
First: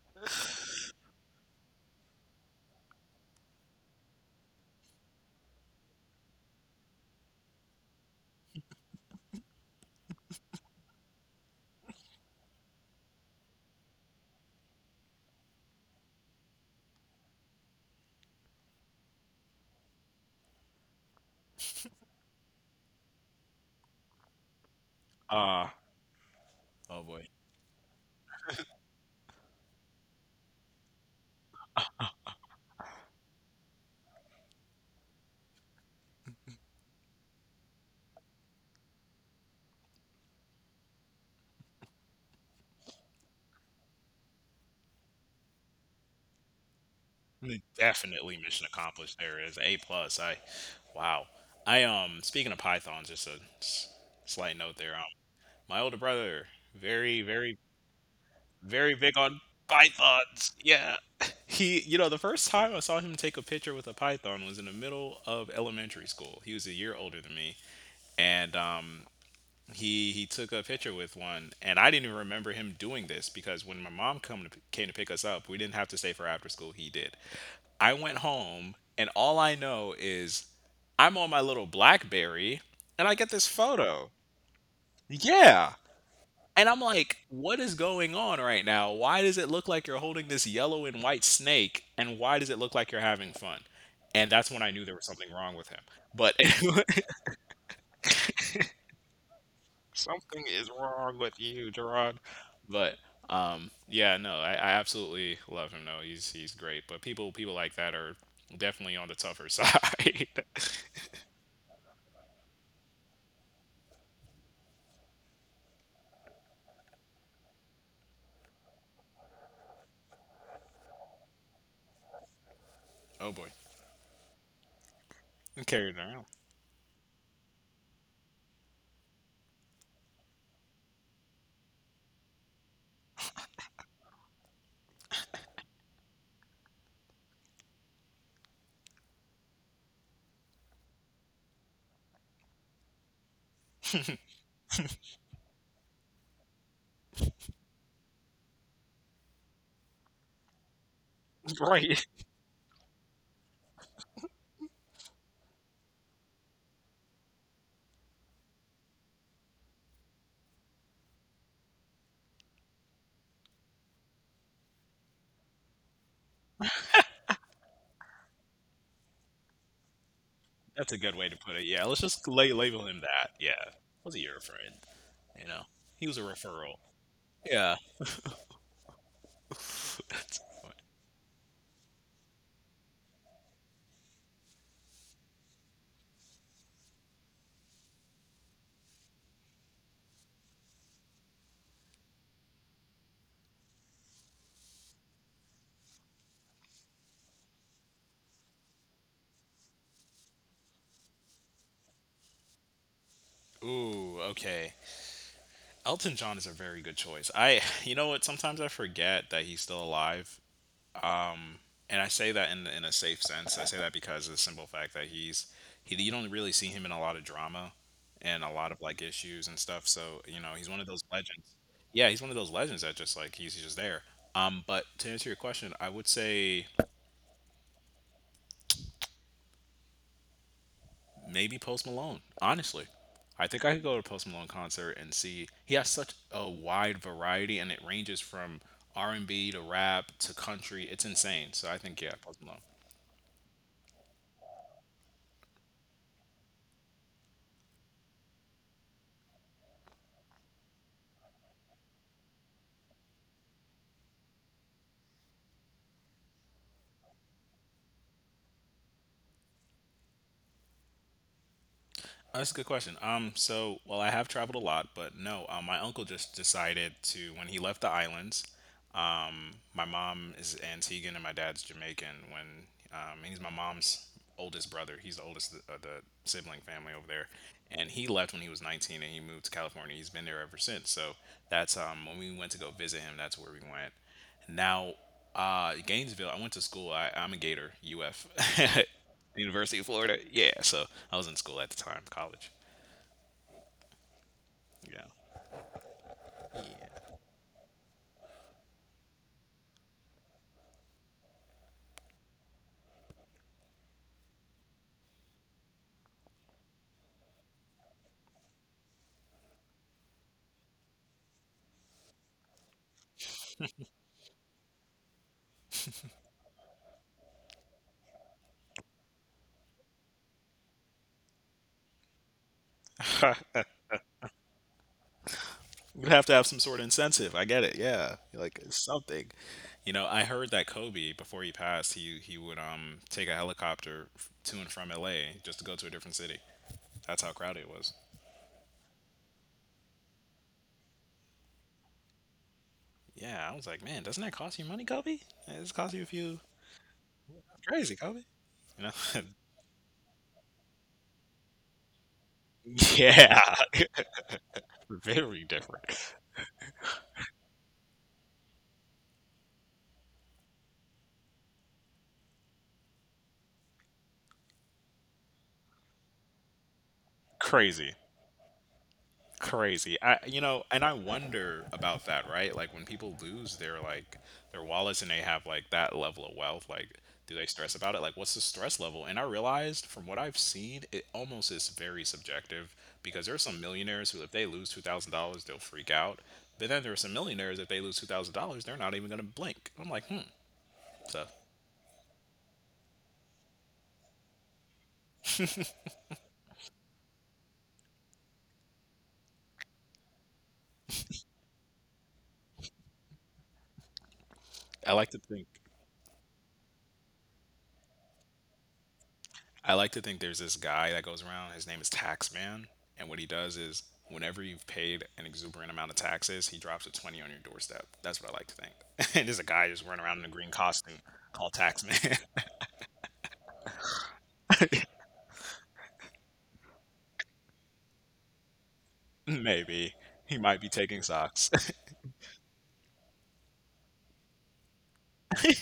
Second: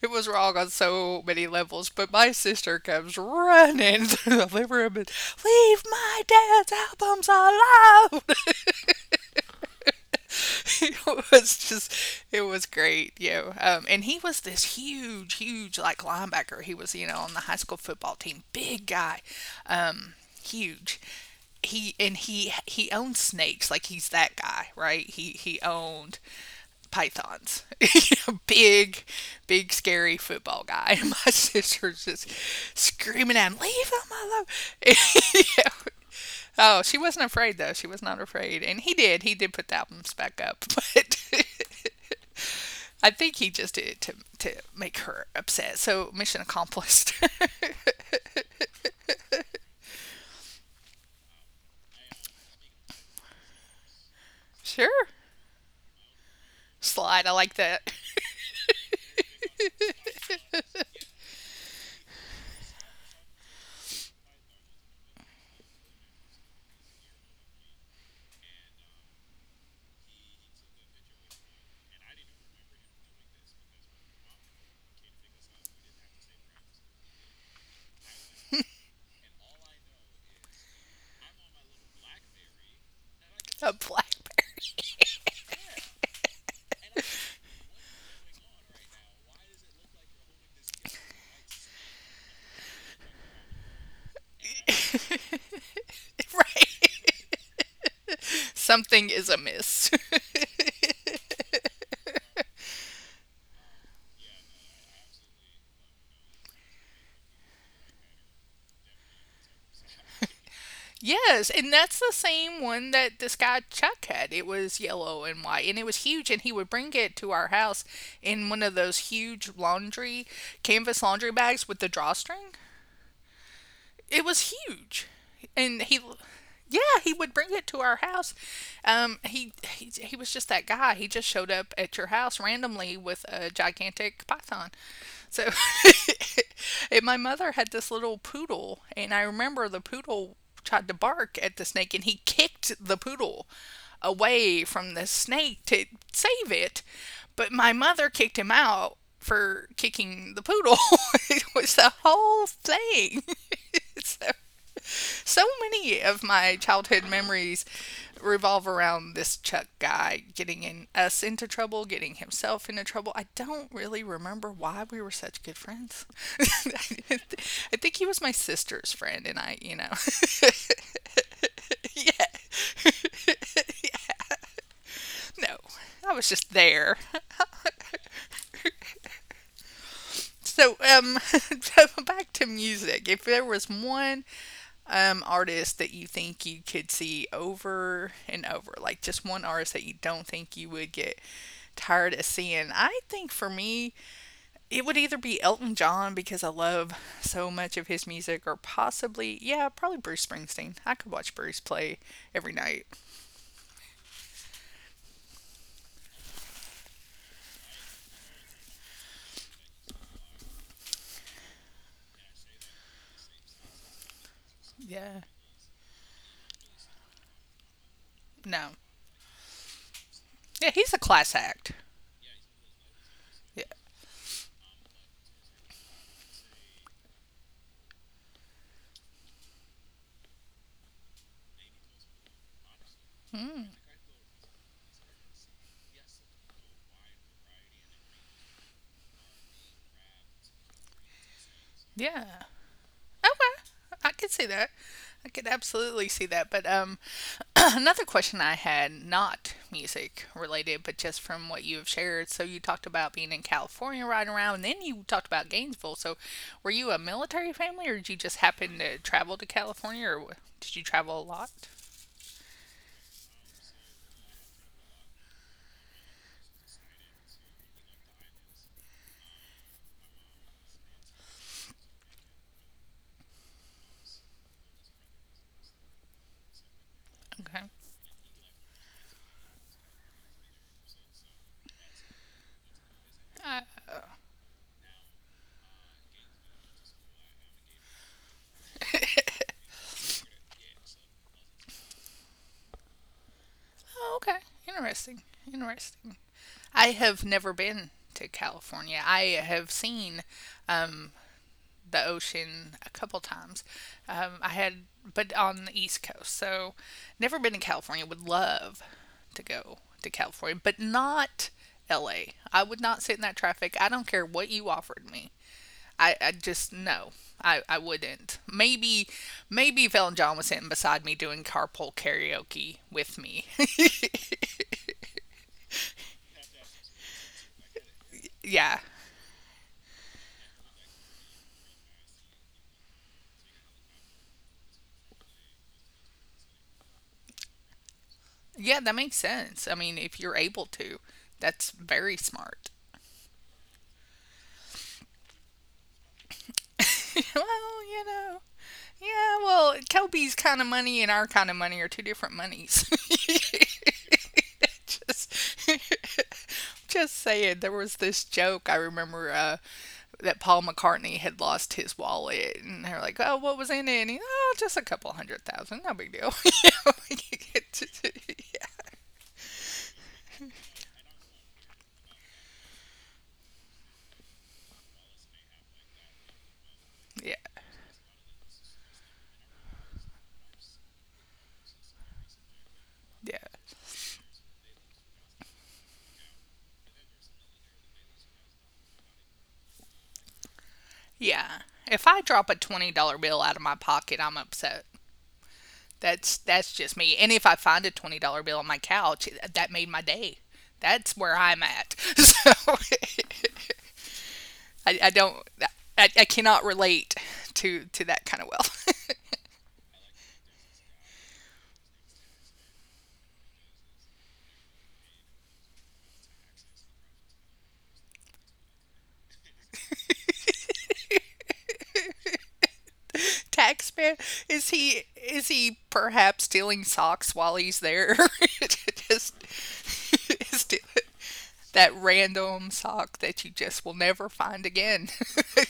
[SPEAKER 1] it was wrong on so many levels. But my sister comes running through the living room and, leave my dad's albums alone. it was just, it was great. You know, and he was this huge, huge, like, linebacker. He was, you know, on the high school football team, big guy, um, huge. He owned snakes, like he's that guy, right? He
[SPEAKER 2] Uh,
[SPEAKER 1] owned
[SPEAKER 2] oh boy.
[SPEAKER 1] pythons. Big, big scary football guy. And my sister's just screaming at him, leave him alone. You know, oh, she wasn't afraid though. She was not afraid, and he did. He did put the albums back up, but I think he just did it to make her upset. So mission accomplished.
[SPEAKER 2] Definitely mission accomplished. There is a plus. Wow. I. Speaking of pythons, just a slight note there.
[SPEAKER 1] Sure,
[SPEAKER 2] My older brother, very,
[SPEAKER 1] slide. I like
[SPEAKER 2] very,
[SPEAKER 1] that.
[SPEAKER 2] very big on pythons. Yeah. The first time I saw him take a picture with a python was in the middle of elementary school. He was a year older than me, and he took a picture with one, and I didn't even remember him doing this because when my mom came to pick us up, we didn't have to stay for after school. He did. I went home, and all I know is I'm on my little BlackBerry, and I get this
[SPEAKER 1] A
[SPEAKER 2] photo.
[SPEAKER 1] Blackberry,
[SPEAKER 2] Yeah. And I'm like, what is going on right now? Why does it look like you're holding this yellow and white snake? And why does it look like you're having fun? And that's when I knew there was something wrong with him. But
[SPEAKER 1] right? Something is amiss.
[SPEAKER 2] something is wrong with you, Gerard. But yeah, no, I absolutely love him. No, he's great. But people like that are definitely on the tougher side.
[SPEAKER 1] Yes, and that's the same one that this guy Chuck had. It was yellow and white, and it was huge. And he would bring it to our house in one of those huge laundry, canvas laundry bags with the drawstring.
[SPEAKER 2] Oh boy,
[SPEAKER 1] It was huge, and he,
[SPEAKER 2] carried around.
[SPEAKER 1] yeah, he would bring it to our house. He was just that guy. He just showed up at your house randomly with a gigantic python. So, and my mother had this little poodle, and I remember the poodle tried to bark at the snake, and he kicked the poodle away from the snake to save it. But my mother kicked him out for kicking the poodle. It was the whole thing. So, so many of my childhood memories revolve around this Chuck guy, getting in, us into trouble, getting himself into trouble. I don't really remember why we were such good friends. I think he was my sister's friend, and I, you know,
[SPEAKER 2] That's a good way to put it. Yeah, let's
[SPEAKER 1] yeah,
[SPEAKER 2] just label him that. Yeah, was he your friend?
[SPEAKER 1] no,
[SPEAKER 2] You know, he
[SPEAKER 1] I
[SPEAKER 2] was a
[SPEAKER 1] was just
[SPEAKER 2] referral.
[SPEAKER 1] there.
[SPEAKER 2] Yeah. That's
[SPEAKER 1] so
[SPEAKER 2] funny.
[SPEAKER 1] um so back to music, if there was one artist that you think you could see over and over, like just one artist that you don't think you would get tired of seeing. I think for me, it would either be Elton John because I love so much of his music, or possibly, yeah, probably Bruce Springsteen. I could watch Bruce play every night.
[SPEAKER 2] Ooh, okay. Elton John is a very good choice. You know what? Sometimes I forget that he's still alive. Um, and I say that in a safe sense. I say that because of the simple fact that
[SPEAKER 1] Yeah,
[SPEAKER 2] he's he. You don't really see him in a lot of drama and a
[SPEAKER 1] no,
[SPEAKER 2] lot of like issues and stuff. So you know,
[SPEAKER 1] yeah,
[SPEAKER 2] he's one of
[SPEAKER 1] he's a
[SPEAKER 2] those
[SPEAKER 1] class
[SPEAKER 2] legends.
[SPEAKER 1] act.
[SPEAKER 2] Yeah, he's one of those legends that just like he's
[SPEAKER 1] Yeah.
[SPEAKER 2] just there. But to answer your question, I would say maybe Post Malone. Honestly, I
[SPEAKER 1] Mm,
[SPEAKER 2] think I could go to a Post Malone concert and see. He has such a wide variety, and it ranges from R&B to rap to country. It's insane. So I think yeah,
[SPEAKER 1] yeah.
[SPEAKER 2] Post Malone.
[SPEAKER 1] Okay, I could see that. I could absolutely see that. But another question I had, not music related, but just from what you have shared. So you talked about being in California riding around, and then you talked about Gainesville. So were you a military family, or did you just happen to travel to California, or did you travel a lot?
[SPEAKER 2] That's a good question. So well, I have traveled a lot, but no, my uncle just decided to when he left the islands. My mom is Antiguan and my dad's Jamaican. When he's my mom's oldest brother, he's the oldest of the sibling family over there.
[SPEAKER 1] Okay.
[SPEAKER 2] And he left when he was 19, and he moved to California. He's been there ever since. So that's when we went to go visit him. That's where
[SPEAKER 1] Uh,
[SPEAKER 2] we went. Now, Gainesville. I went to school. I'm a Gator, UF, University of Florida. Yeah. So I was in school at the time, college.
[SPEAKER 1] oh, okay.
[SPEAKER 2] Yeah.
[SPEAKER 1] Interesting. Interesting. I have never been to California. I have seen um, the ocean a couple times. Um, I had, but on the East Coast. So never been to California. Would love to go to California, but not LA. I would not sit in that traffic. I don't care what you offered me. I just, no, I wouldn't. Maybe if Ellen John was sitting beside me doing carpool karaoke with me.
[SPEAKER 2] Yeah. Would have to have some sort of incentive. I get it. Yeah, like
[SPEAKER 1] Yeah.
[SPEAKER 2] something. You know, I heard that Kobe before he passed, he would take a helicopter to and from L.A. just to go to a different city. That's how crowded it was.
[SPEAKER 1] Yeah, that makes sense. I mean, if you're able to, that's very smart.
[SPEAKER 2] Yeah, I was like, man, doesn't that cost you money, Kobe? It's cost you a few.
[SPEAKER 1] well,
[SPEAKER 2] Crazy,
[SPEAKER 1] you
[SPEAKER 2] Kobe.
[SPEAKER 1] know.
[SPEAKER 2] You know.
[SPEAKER 1] Yeah, well, Toby's kind of money and our kind of money are two different monies.
[SPEAKER 2] Yeah,
[SPEAKER 1] just,
[SPEAKER 2] very different.
[SPEAKER 1] just saying, there was this joke I remember that Paul McCartney had lost his wallet, and they're like, "Oh, what was in it?" And he, "Oh, just a couple hundred thousand, no big deal." Yeah,
[SPEAKER 2] Crazy. Crazy. And I wonder about that, right? Like when people lose their like their wallets and they have like that level of wealth, like
[SPEAKER 1] yeah,
[SPEAKER 2] do they stress about it? Like what's the stress level? And I realized from what I've seen, it almost is very subjective because there are some
[SPEAKER 1] yeah,
[SPEAKER 2] millionaires who if they lose $2,000, they'll freak out. But then there are some millionaires if they lose $2,000, they're not even gonna blink. I'm like, hmm. So
[SPEAKER 1] yeah. If I drop a $20 bill out of my pocket, I'm upset. That's just me. And if I find a $20 bill on my couch, that made my day. That's where I'm at. So
[SPEAKER 2] I
[SPEAKER 1] I
[SPEAKER 2] like to
[SPEAKER 1] don't.
[SPEAKER 2] think
[SPEAKER 1] I cannot relate to that kind of wealth.
[SPEAKER 2] I like to think there's this guy that goes around. His name is Taxman, and what he does is whenever you've paid an exuberant amount of taxes, he drops a 20 on your doorstep. That's what I like to think. And there's a guy just running around in a green costume called Taxman.
[SPEAKER 1] Taxman, is he perhaps stealing socks while he's there? just
[SPEAKER 2] Maybe he might be
[SPEAKER 1] steal- it.
[SPEAKER 2] taking socks.
[SPEAKER 1] That random sock that you just will never find again.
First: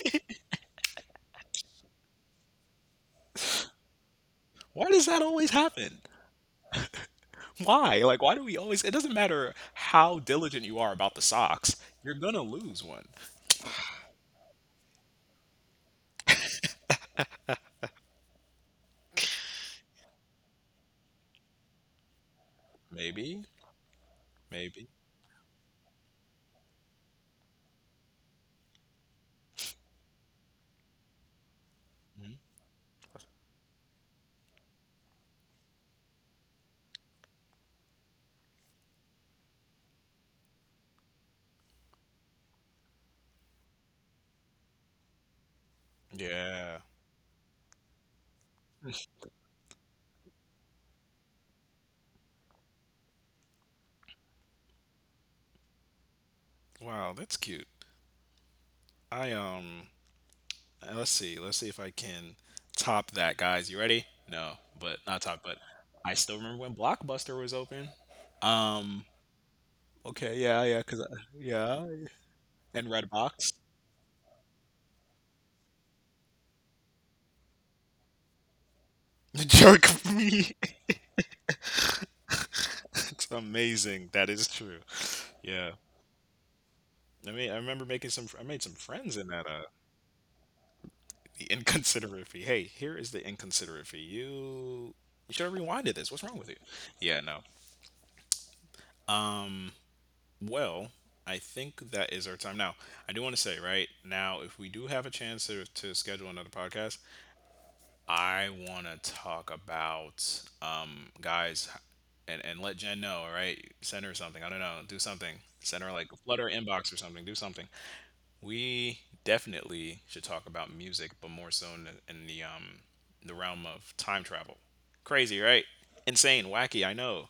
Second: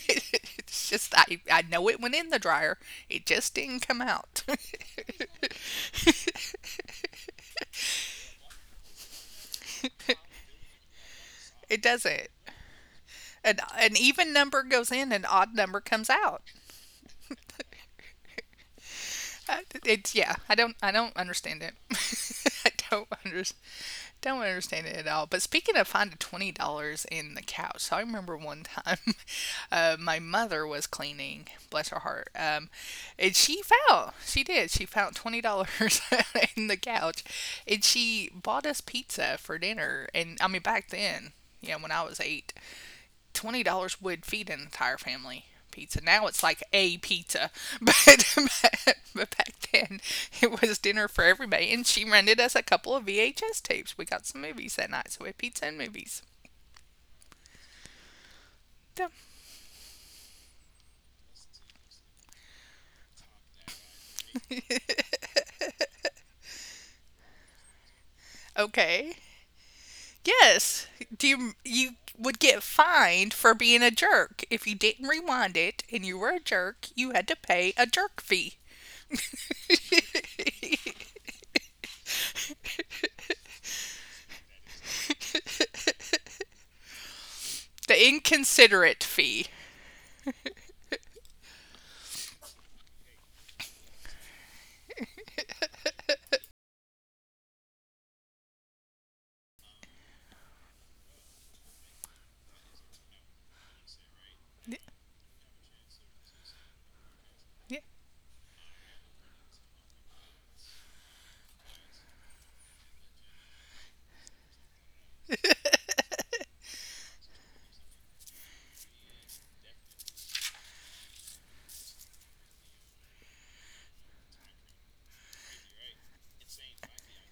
[SPEAKER 1] It's just I know it went in the dryer. It just didn't come out.
[SPEAKER 2] Why does that always happen? Why? Like, why do we always? It doesn't matter how diligent you are about the socks,
[SPEAKER 1] It
[SPEAKER 2] you're
[SPEAKER 1] doesn't.
[SPEAKER 2] gonna lose one.
[SPEAKER 1] An even number goes in, an odd number comes out. Uh, It's yeah. I don't understand it. I don't under,
[SPEAKER 2] Maybe,
[SPEAKER 1] don't understand
[SPEAKER 2] maybe.
[SPEAKER 1] it at all. But speaking of finding $20 in the couch, so I remember one time, my mother was cleaning, bless her heart,
[SPEAKER 2] Mm-hmm.
[SPEAKER 1] and she found $20 in the couch, and she bought us pizza for dinner. And I mean back then, yeah, when I was 8 $20 would feed an entire family pizza. Now it's like
[SPEAKER 2] Yeah.
[SPEAKER 1] a pizza, but but back then it was dinner for everybody. And she rented us a couple of VHS tapes. We got some movies that night, so we had pizza and movies.
[SPEAKER 2] Wow, that's cute. I Let's see. Let's see if I can top that, guys. You ready? No, but not top. But I still remember when Blockbuster was open. Um.
[SPEAKER 1] Okay.
[SPEAKER 2] Okay. Yeah.
[SPEAKER 1] Yes.
[SPEAKER 2] Yeah.
[SPEAKER 1] Do you
[SPEAKER 2] Yeah.
[SPEAKER 1] you would get
[SPEAKER 2] And
[SPEAKER 1] fined
[SPEAKER 2] Redbox.
[SPEAKER 1] for being a jerk if you didn't rewind it and you were a jerk. You had to pay a jerk fee,
[SPEAKER 2] The joke of me. It's amazing. That is true. Yeah. I mean, I remember
[SPEAKER 1] the
[SPEAKER 2] making some. I made some
[SPEAKER 1] inconsiderate
[SPEAKER 2] friends in
[SPEAKER 1] fee.
[SPEAKER 2] that. The inconsiderate fee. Hey, here is the inconsiderate fee. You. You should have rewinded this. What's wrong with you? Yeah. No. Um, well, I think that is our time now. I do want to say right now, if we do have a chance to schedule another podcast, I want to talk about guys, and let Jen know. All right, send her something. I don't know, do something. Send her like flood her inbox or something. Do something. We definitely should talk about music, but more so in the realm of time travel. Crazy, right? Insane, wacky. I know.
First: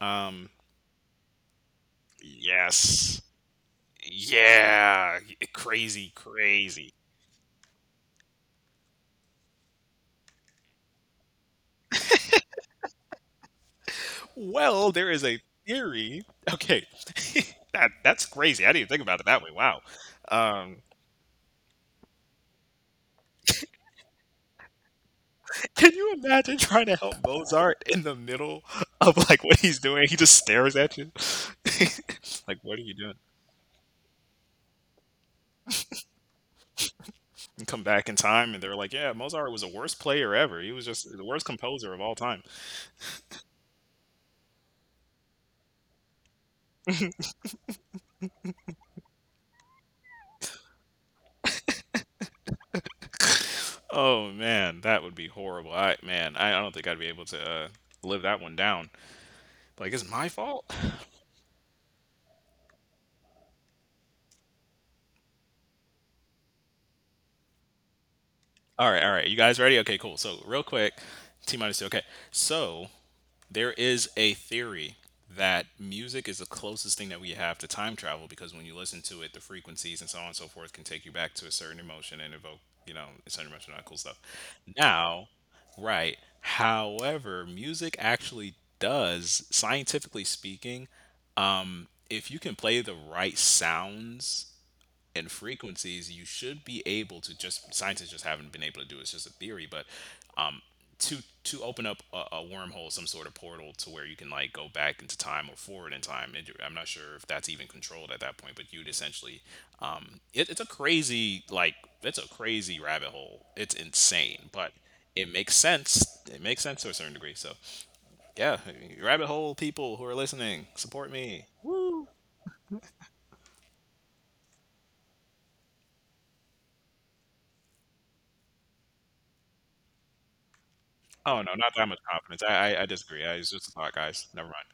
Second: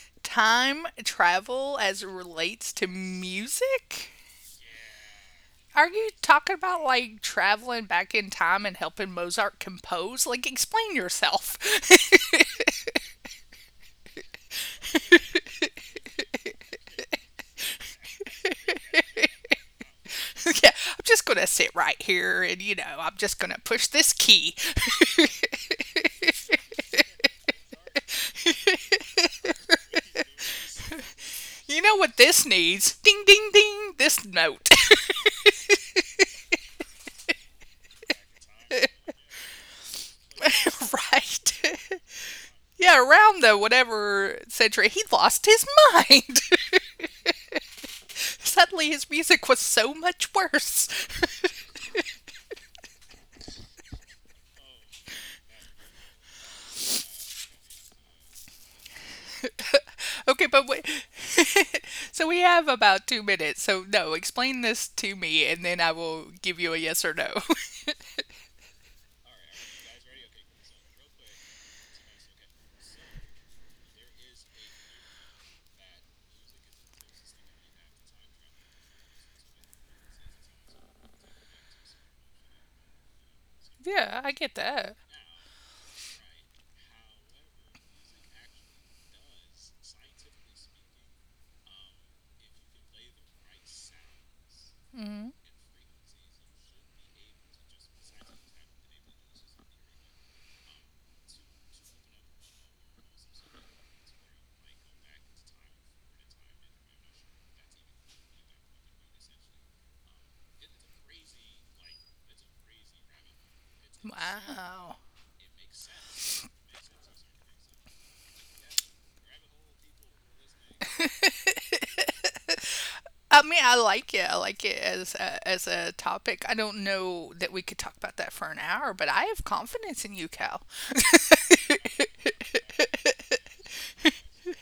[SPEAKER 2] Um,
[SPEAKER 1] Time travel as it relates to
[SPEAKER 2] yes.
[SPEAKER 1] music?
[SPEAKER 2] Yeah,
[SPEAKER 1] Are you
[SPEAKER 2] crazy,
[SPEAKER 1] talking about
[SPEAKER 2] crazy.
[SPEAKER 1] like traveling back in time and helping Mozart compose? Like, explain yourself.
[SPEAKER 2] Well, there is a
[SPEAKER 1] Yeah,
[SPEAKER 2] theory. Okay, that's crazy. I didn't even think about it that way. Wow.
[SPEAKER 1] I'm
[SPEAKER 2] Um,
[SPEAKER 1] just gonna sit right here and I'm just gonna push this key.
[SPEAKER 2] can you imagine trying to help Mozart in the middle of like what he's doing? He just stares at you.
[SPEAKER 1] You know what this
[SPEAKER 2] Like, what are you
[SPEAKER 1] needs?
[SPEAKER 2] doing?
[SPEAKER 1] Ding, ding, ding, this note.
[SPEAKER 2] And come back in time, and they're like, "Yeah, Mozart was the worst player ever. He was just the worst
[SPEAKER 1] Right.
[SPEAKER 2] composer of all time."
[SPEAKER 1] Yeah, around the whatever century, he lost his mind. Suddenly, his music was so much worse.
[SPEAKER 2] Oh man, that would be horrible. I don't think I'd be able to live that one down. Like, it's
[SPEAKER 1] Okay,
[SPEAKER 2] my
[SPEAKER 1] but wait.
[SPEAKER 2] fault.
[SPEAKER 1] So we have about 2 minutes. So no, explain this to me, and then I will give you a yes or no.
[SPEAKER 2] All right, all right. You guys ready? Okay, cool. So, real quick, T minus two. Okay. So, there is a theory that music is the closest thing that we have to time travel because when you listen to it, the frequencies and so on and so forth can take you back to a certain emotion and evoke, a certain emotion, all that cool
[SPEAKER 1] Yeah, I
[SPEAKER 2] stuff.
[SPEAKER 1] get that.
[SPEAKER 2] Now, right. However, music actually does, scientifically speaking, if you can play the right sounds
[SPEAKER 1] Hmm.
[SPEAKER 2] and frequencies, you should be able to just scientists just haven't been able to do it. It's just a theory, but um, to to open up a wormhole, some sort of portal to where you can like go back into time or forward in time. And I'm not sure if that's even controlled at that point, but you'd essentially it's a crazy like it's a crazy rabbit hole. It's insane, but
[SPEAKER 1] Wow.
[SPEAKER 2] it makes sense. It makes sense to a certain degree. So yeah, rabbit hole people who are listening, support me.
[SPEAKER 1] I mean, I like it. I like it as a topic. I don't know that we could talk about that for an hour, but I have confidence in you, Cal.
[SPEAKER 2] Oh no, not that much confidence. I disagree. It's just a thought, guys. Never mind.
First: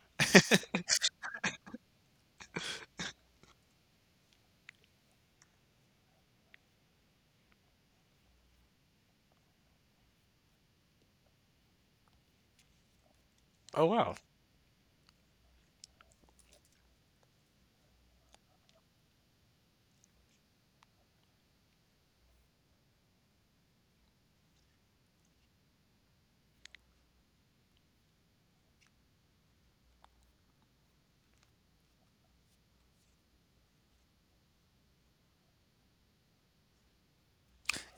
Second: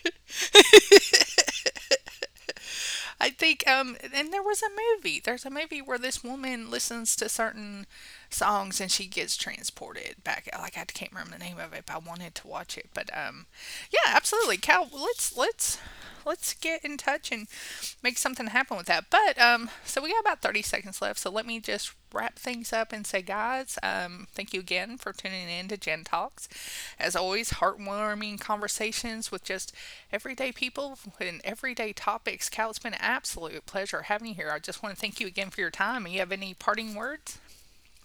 [SPEAKER 1] I think and there was a movie. There's a movie where this woman listens to certain songs and she gets transported back. Like I can't remember the name of it, but I wanted to watch it. But
[SPEAKER 2] Oh
[SPEAKER 1] yeah,
[SPEAKER 2] wow.
[SPEAKER 1] absolutely. Cal, let's get in touch and make something happen with that. But so we got about 30 seconds left, so let me just wrap things up and say, guys, thank you again for tuning in to Gen Talks. As always, heartwarming conversations with just everyday people and everyday topics. Cal, it's been an absolute pleasure having you here. I just want to thank you again for your time. You have any parting words?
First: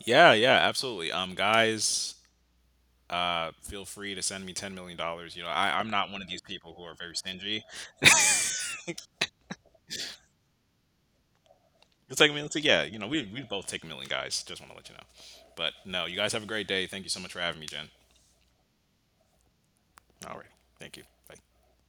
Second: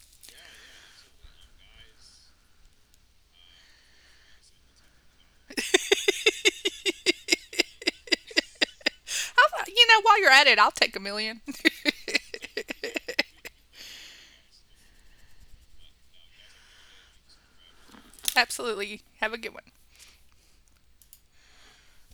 [SPEAKER 2] Yeah, yeah, absolutely. Guys, feel free to send me $10 million. You know, I'm not one of these people who are very stingy.
[SPEAKER 1] I'll, you know, while you're at it, I'll take a million.
[SPEAKER 2] It's like, I mean, it's like, yeah, we both take a million, guys. Just want to let you know. But no, you guys have a great day. Thank you so much for having me, Jen.
[SPEAKER 1] Absolutely. Have a good one.
[SPEAKER 2] All right, thank you. Bye.